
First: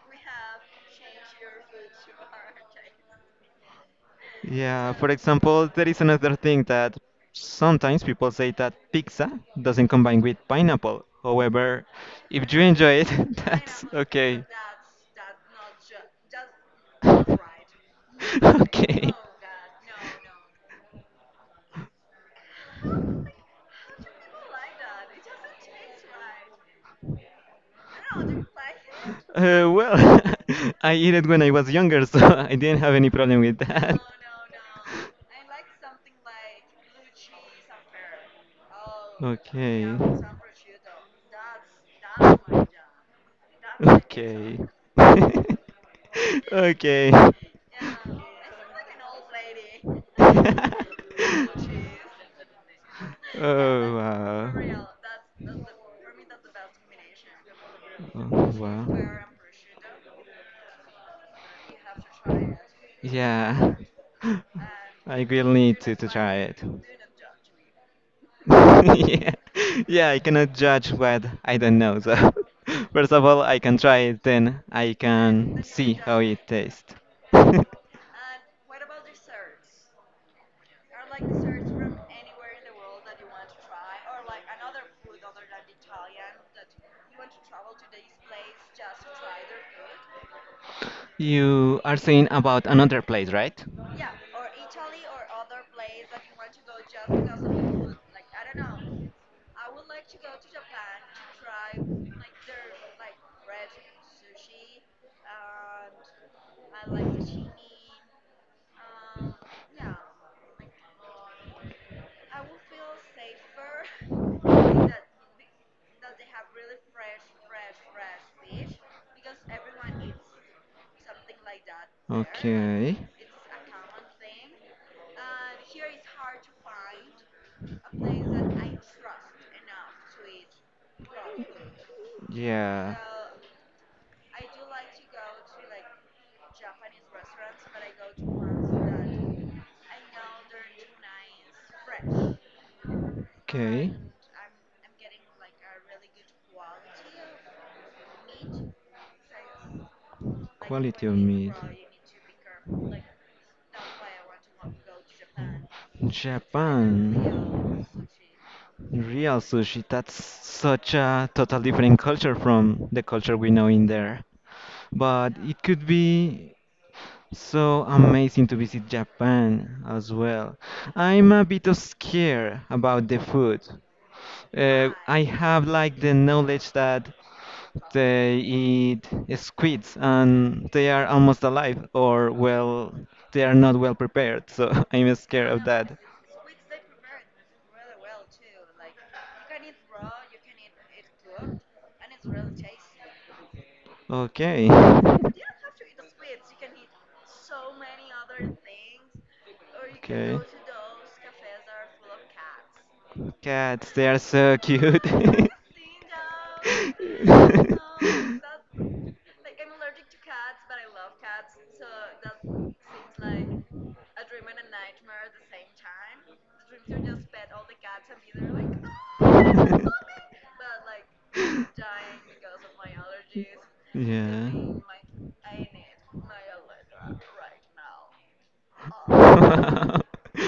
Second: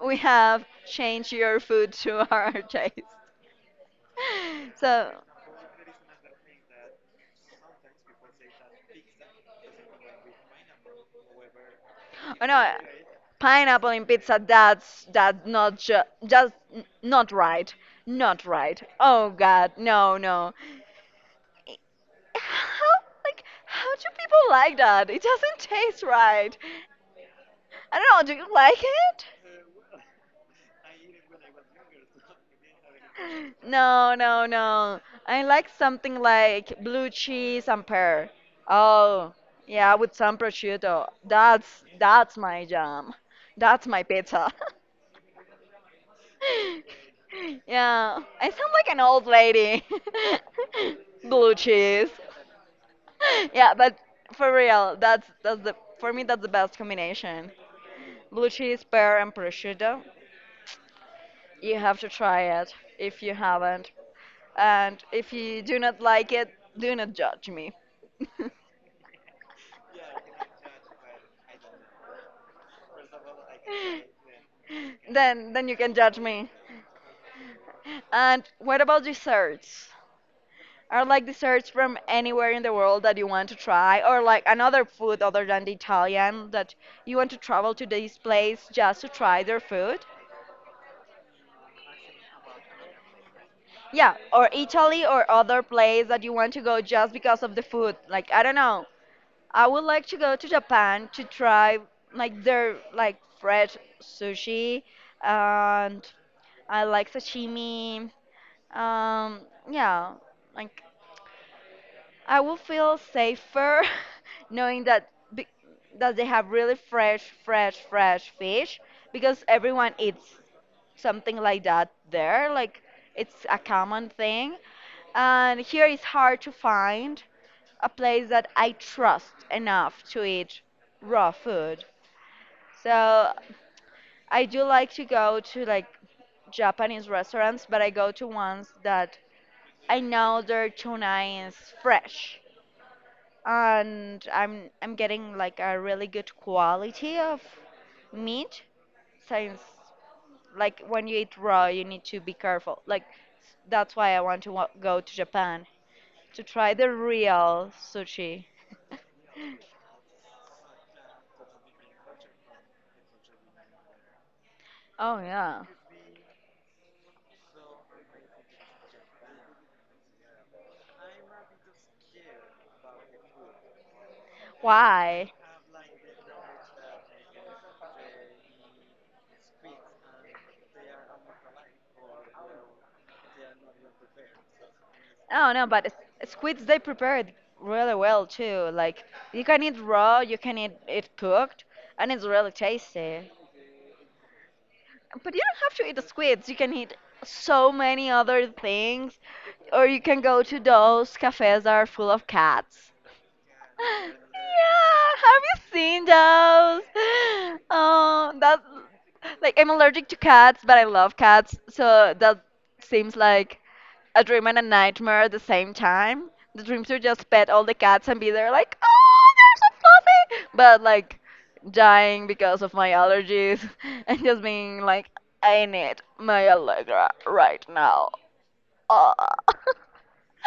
[SPEAKER 1] We have changed your food to our [laughs] taste.
[SPEAKER 2] Yeah, for
[SPEAKER 1] So,
[SPEAKER 2] example, there is another thing that sometimes people say that pizza doesn't combine with pineapple. However,
[SPEAKER 1] oh
[SPEAKER 2] if you
[SPEAKER 1] no,
[SPEAKER 2] enjoy it, [laughs] that's
[SPEAKER 1] pineapple in pizza,
[SPEAKER 2] okay.
[SPEAKER 1] that's not ju just not right. Not
[SPEAKER 2] [laughs]
[SPEAKER 1] right.
[SPEAKER 2] okay.
[SPEAKER 1] Oh God, no, no. I- How like how do people like that? It doesn't taste right. I don't know, do you like it?
[SPEAKER 2] Well, [laughs] I eat it when I was younger, so [laughs] I didn't have any problem with that.
[SPEAKER 1] No, no, no. I like something like blue cheese and pear. Oh,
[SPEAKER 2] Okay.
[SPEAKER 1] yeah, with some prosciutto. That's my jam. That's my pizza.
[SPEAKER 2] Okay. [laughs]
[SPEAKER 1] [laughs]
[SPEAKER 2] Okay. [laughs]
[SPEAKER 1] Yeah, I sound like an old lady. [laughs] Blue cheese. [laughs] Yeah,
[SPEAKER 2] Oh,
[SPEAKER 1] but for
[SPEAKER 2] wow.
[SPEAKER 1] real, that's the for me that's the best combination.
[SPEAKER 2] Oh,
[SPEAKER 1] Blue cheese,
[SPEAKER 2] wow.
[SPEAKER 1] pear, and prosciutto. You have to try it if you
[SPEAKER 2] Yeah.
[SPEAKER 1] haven't. And
[SPEAKER 2] [laughs] I
[SPEAKER 1] if
[SPEAKER 2] will
[SPEAKER 1] you do
[SPEAKER 2] need
[SPEAKER 1] not
[SPEAKER 2] to
[SPEAKER 1] like
[SPEAKER 2] try
[SPEAKER 1] it,
[SPEAKER 2] it.
[SPEAKER 1] do not judge me.
[SPEAKER 2] [laughs] yeah. Yeah, I cannot judge what I don't know. So, [laughs] first of all, I can try it, then I
[SPEAKER 1] [laughs]
[SPEAKER 2] can
[SPEAKER 1] Then you can
[SPEAKER 2] see
[SPEAKER 1] judge
[SPEAKER 2] how it
[SPEAKER 1] me.
[SPEAKER 2] tastes. [laughs]
[SPEAKER 1] And what about desserts? Are like desserts from anywhere in the world that you want to try, or like another food other than the Italian that you want to travel to this place just to try their food?
[SPEAKER 2] You are saying about another place, right?
[SPEAKER 1] Yeah, or Italy or other place that you want to go just because of the food. Like I don't know, I would like to go to Japan to try like their like fresh sushi and I like sashimi. Um, yeah, like I will feel safer [laughs] knowing that that they have really fresh fish because everyone eats something like that there.
[SPEAKER 2] Okay.
[SPEAKER 1] It's a common thing, and here it's hard to find a place that I trust enough to eat raw food.
[SPEAKER 2] Yeah.
[SPEAKER 1] So I do like to go to like Japanese restaurants, but I go to ones that I know their tuna is fresh and I'm getting like a really good quality of meat since like when you eat raw you need to be careful that's why I want to go to
[SPEAKER 2] Find
[SPEAKER 1] Japan
[SPEAKER 2] a
[SPEAKER 1] to try the
[SPEAKER 2] Japan.
[SPEAKER 1] real sushi.
[SPEAKER 2] Real sushi.
[SPEAKER 1] [laughs]
[SPEAKER 2] Real sushi. That's such a total different culture from the culture we know in there.
[SPEAKER 1] Oh
[SPEAKER 2] But it
[SPEAKER 1] yeah.
[SPEAKER 2] could be so amazing to visit Japan as well. I'm a bit of scared about the food. I
[SPEAKER 1] Why?
[SPEAKER 2] have like the knowledge that they eat squids and they are almost alive, or well, they are not well prepared. So [laughs] I'm scared
[SPEAKER 1] Oh
[SPEAKER 2] of
[SPEAKER 1] no, but
[SPEAKER 2] that.
[SPEAKER 1] squids, they prepare it really well too. Like you can eat raw, you can eat it cooked, and it's really tasty.
[SPEAKER 2] Okay.
[SPEAKER 1] But you don't have to eat the squids. You can eat
[SPEAKER 2] [laughs]
[SPEAKER 1] so many other things, or you can
[SPEAKER 2] Okay.
[SPEAKER 1] go to those cafes that are full of cats.
[SPEAKER 2] Cats. They
[SPEAKER 1] [laughs]
[SPEAKER 2] are so cute.
[SPEAKER 1] Yeah, have you seen those? [laughs] Oh, that like I'm allergic to cats, but I love cats, so that seems like a dream and a nightmare at the same time. The dreams to just pet all the cats and be there like, oh, they're so
[SPEAKER 2] [laughs]
[SPEAKER 1] fluffy, but like dying because of my allergies, [laughs] and just
[SPEAKER 2] Yeah.
[SPEAKER 1] being like, I need my Allegra right now.
[SPEAKER 2] [laughs]
[SPEAKER 1] Ah.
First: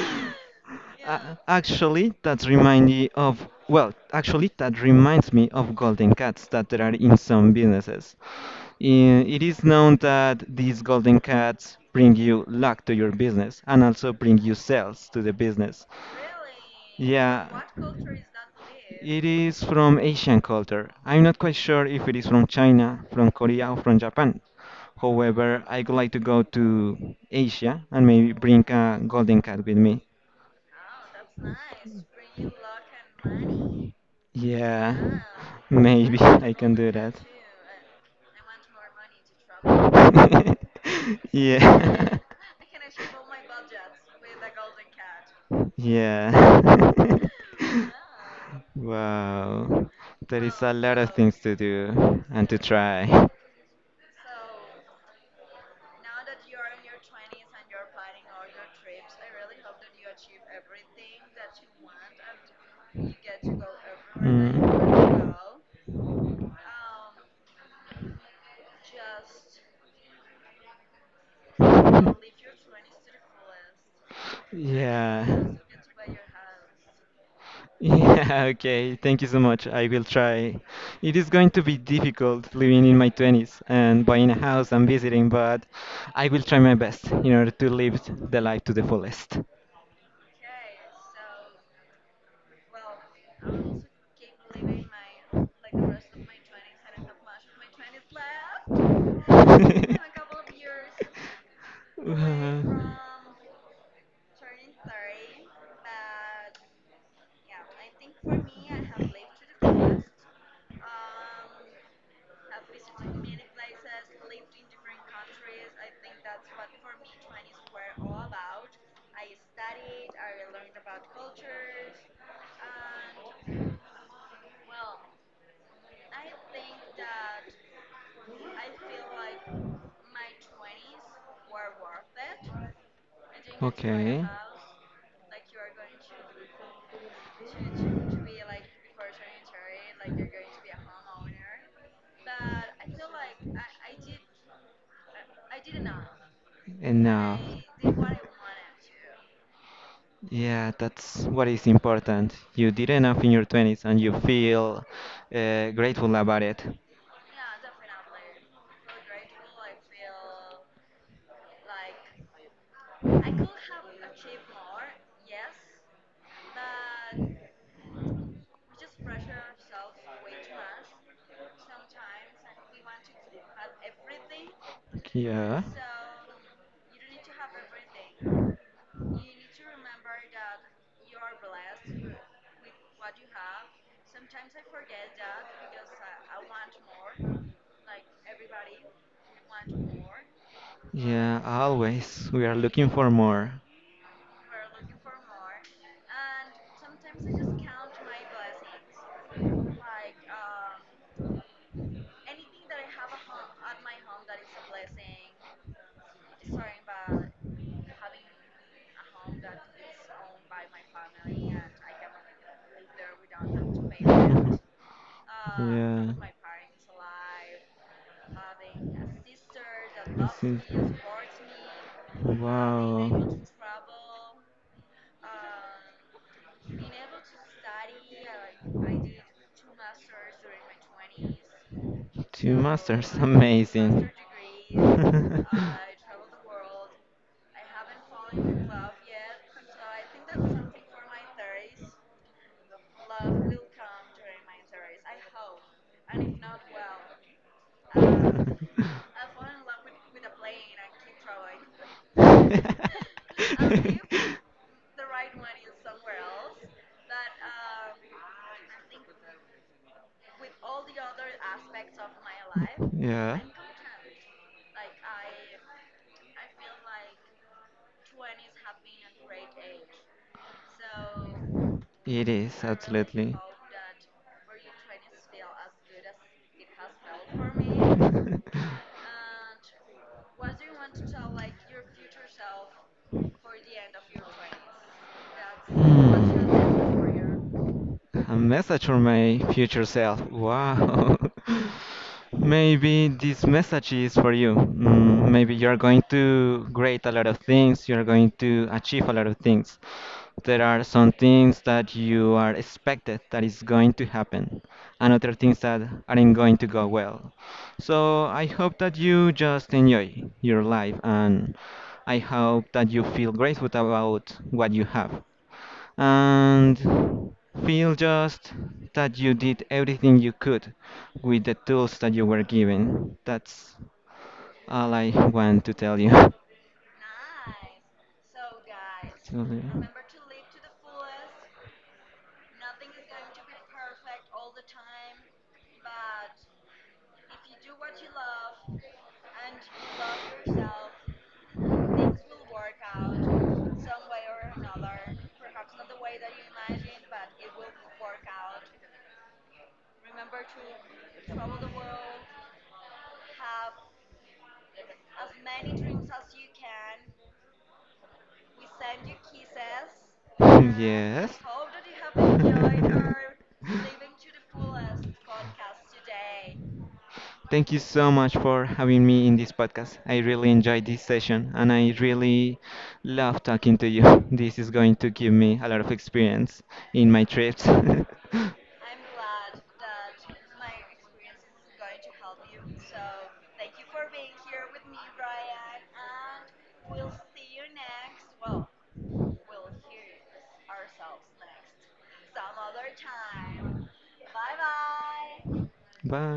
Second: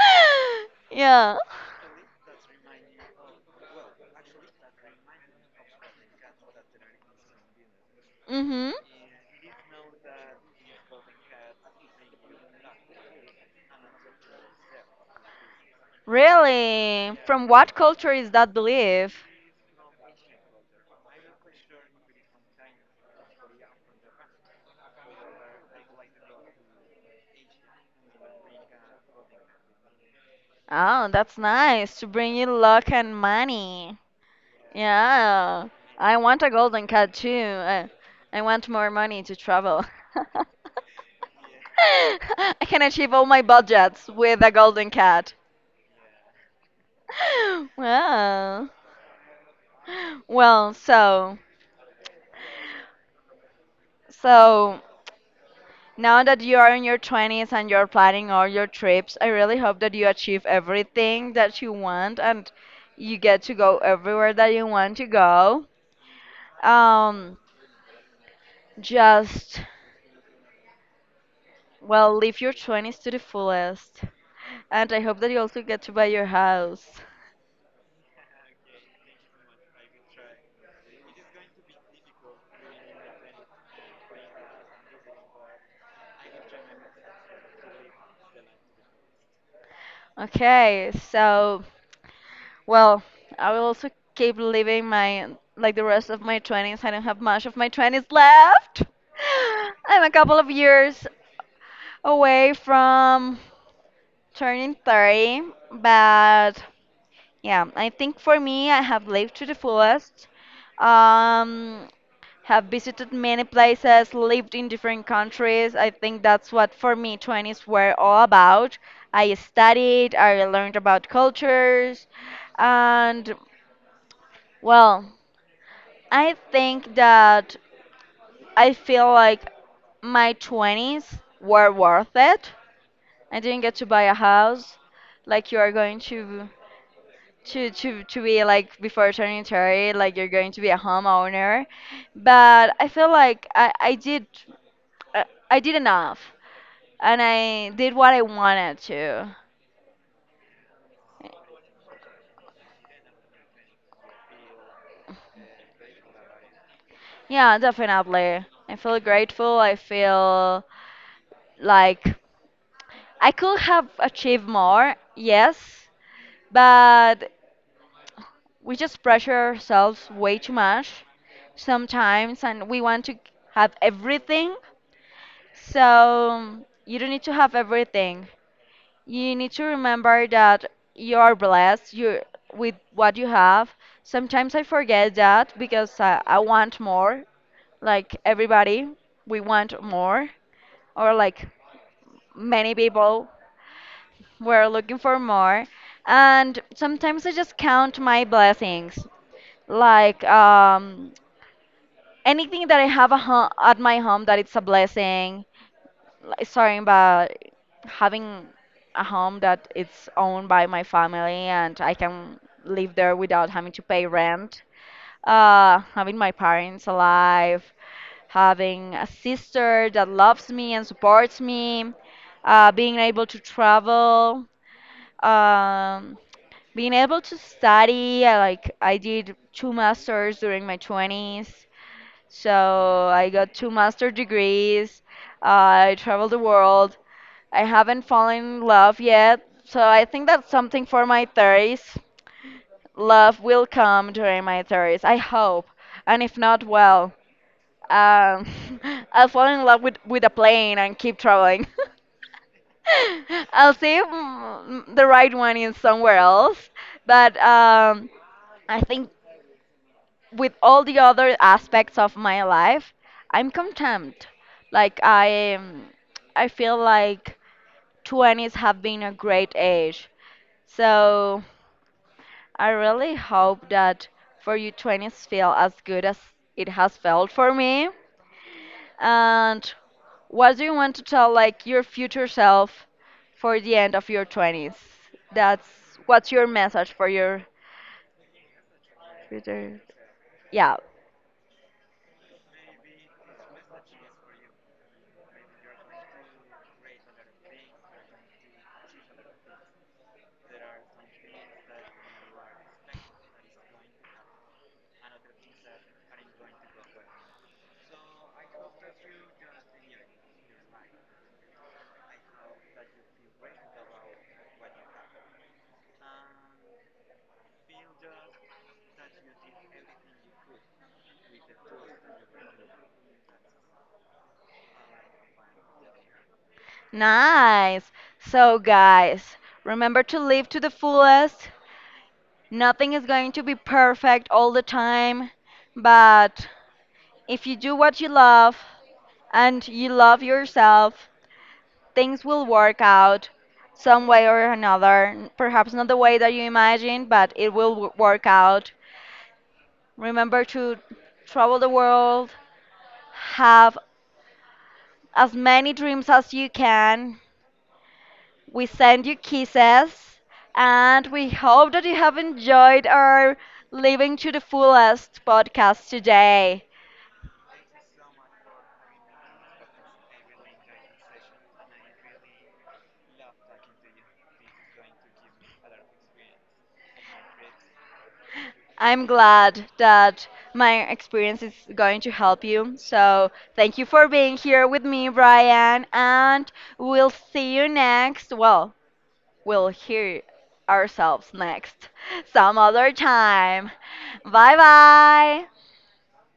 [SPEAKER 1] [laughs] Yeah.
[SPEAKER 2] A- actually, that reminds me of well, actually that reminds me of golden cats that there are in some businesses.
[SPEAKER 1] Mhm.
[SPEAKER 2] I- it is known that these golden cats bring you luck to your business and also bring you sales to the business.
[SPEAKER 1] Really? From
[SPEAKER 2] Yeah.
[SPEAKER 1] what culture is that belief?
[SPEAKER 2] It is from Asian culture. I'm not quite sure if it is from China, from Korea, or from Japan. However, I would like to go to Asia and maybe bring a golden cat with me.
[SPEAKER 1] Oh, that's nice to bring you luck and money.
[SPEAKER 2] Yeah,
[SPEAKER 1] Yeah,
[SPEAKER 2] [laughs]
[SPEAKER 1] I
[SPEAKER 2] maybe
[SPEAKER 1] want a
[SPEAKER 2] I can
[SPEAKER 1] golden
[SPEAKER 2] do
[SPEAKER 1] cat
[SPEAKER 2] that.
[SPEAKER 1] too. I want more money to travel. [laughs]
[SPEAKER 2] [laughs]
[SPEAKER 1] [laughs]
[SPEAKER 2] Yeah. [laughs]
[SPEAKER 1] I can achieve all my budgets with a golden cat.
[SPEAKER 2] Yeah.
[SPEAKER 1] [laughs]
[SPEAKER 2] [laughs]
[SPEAKER 1] Wow.
[SPEAKER 2] Wow. There is
[SPEAKER 1] Well,
[SPEAKER 2] a lot of
[SPEAKER 1] so
[SPEAKER 2] things to do and to try.
[SPEAKER 1] so now that you are in your 20s and you're planning all your trips, I really hope that you achieve everything that you want and you get to go everywhere that you want to
[SPEAKER 2] Mm.
[SPEAKER 1] go. Um, just well, live
[SPEAKER 2] [laughs]
[SPEAKER 1] your 20s to the fullest. And I hope
[SPEAKER 2] Yeah.
[SPEAKER 1] that you also get to buy your house.
[SPEAKER 2] Yeah, [laughs] okay. Thank you so much. I will try. It is going to be difficult living in my 20s and buying a house and visiting, but I will try my best in order to live the life to the fullest.
[SPEAKER 1] Okay, so, well, I will also keep living like the rest of
[SPEAKER 2] [laughs]
[SPEAKER 1] my 20s. I don't have much of my 20s left. [gasps] [laughs] I'm a couple of years away
[SPEAKER 2] Uh,
[SPEAKER 1] from turning 30, but yeah, I think for me, I have lived to the fullest. Um, have visited many places, lived in different countries. I think that's what for me 20s were all about. I studied, I learned about cultures, and well, I think that I feel like my 20s were worth it. I didn't get to buy a
[SPEAKER 2] okay.
[SPEAKER 1] house like you are going to be like before turning 30. Like you're going to be a homeowner, but I feel like I did uh, I did enough, and
[SPEAKER 2] Enough.
[SPEAKER 1] I did what I wanted to.
[SPEAKER 2] Yeah, that's what is important. You did enough in your 20s and you feel grateful about it.
[SPEAKER 1] Yeah, definitely. I feel grateful. I feel like I could have achieved more, yes, but we just pressure ourselves way too much sometimes, and we want to have everything.
[SPEAKER 2] Yeah.
[SPEAKER 1] So you don't need to have everything. You need to remember that you are blessed with what you have. Sometimes I forget that because I want more. Like everybody, we want more. Or
[SPEAKER 2] Yeah,
[SPEAKER 1] like
[SPEAKER 2] always. We are
[SPEAKER 1] many
[SPEAKER 2] looking for
[SPEAKER 1] people,
[SPEAKER 2] more.
[SPEAKER 1] we're looking for more. And sometimes I just count my blessings. Like anything that I have at my home that it's a blessing. Like starting by having a home that it's owned by my family and I can live there without having to pay
[SPEAKER 2] [laughs]
[SPEAKER 1] rent.
[SPEAKER 2] yeah.
[SPEAKER 1] Having my parents alive, having a sister that
[SPEAKER 2] I
[SPEAKER 1] loves
[SPEAKER 2] see.
[SPEAKER 1] me and supports me, being able to
[SPEAKER 2] Wow.
[SPEAKER 1] travel, um, being able to study. Like I did two masters during my 20s, so
[SPEAKER 2] Two masters,
[SPEAKER 1] I got two master
[SPEAKER 2] amazing. [laughs]
[SPEAKER 1] degrees. I traveled the world. I haven't fallen in love yet, so I think that's something for my 30s. Love will come during my 30s, I hope. And if not, well, um, [laughs] I'll fall in love with a plane and keep traveling. [laughs] I'll see if the right one is somewhere else. But I think with all the other aspects of my life,
[SPEAKER 2] Yeah,
[SPEAKER 1] I'm content. Like I, um, I feel like 20s have been a great age. So
[SPEAKER 2] it is,
[SPEAKER 1] I really
[SPEAKER 2] absolutely.
[SPEAKER 1] hope that for you 20s feel as good as it has felt for me. And what do you want to tell like your future self for
[SPEAKER 2] [laughs]
[SPEAKER 1] the end of your 20s? That's what's your
[SPEAKER 2] Hmm.
[SPEAKER 1] message for your
[SPEAKER 2] A message from my
[SPEAKER 1] future?
[SPEAKER 2] future self.
[SPEAKER 1] Yeah.
[SPEAKER 2] Wow. [laughs] Maybe this message is for you. Maybe you're going to create a lot of things, you're going to achieve a lot of things. There are some things that you are expected that is going to happen, and other things that aren't going to go well. So I hope that you just enjoy your life and I hope that you feel grateful about what you have and feel just that you did everything you could with the tools that you were given. That's all I want to tell you. [laughs]
[SPEAKER 1] Nice. So guys,
[SPEAKER 2] So,
[SPEAKER 1] remember to live to the fullest. Nothing is going to be perfect all the time, but if you do what you love and you love yourself, things will work out some way or another. Perhaps not the way that you imagine, but it will work out. Remember to travel the world, have as many dreams as you can. We send you kisses, and we
[SPEAKER 2] yeah.
[SPEAKER 1] hope that you have enjoyed
[SPEAKER 2] [laughs]
[SPEAKER 1] our Living to the Fullest podcast
[SPEAKER 2] yes.
[SPEAKER 1] today.
[SPEAKER 2] [laughs] Thank you so much for having me in this podcast. I really enjoyed this session and I really love talking to you. [laughs] This is going to give me a lot of experience in my trips.
[SPEAKER 1] I'm glad that my experience is going to help you. So, thank you for being here with me, Brian, and we'll see you next. Well, we'll hear ourselves next [laughs] some other time. Bye bye.
[SPEAKER 2] [laughs] Bye.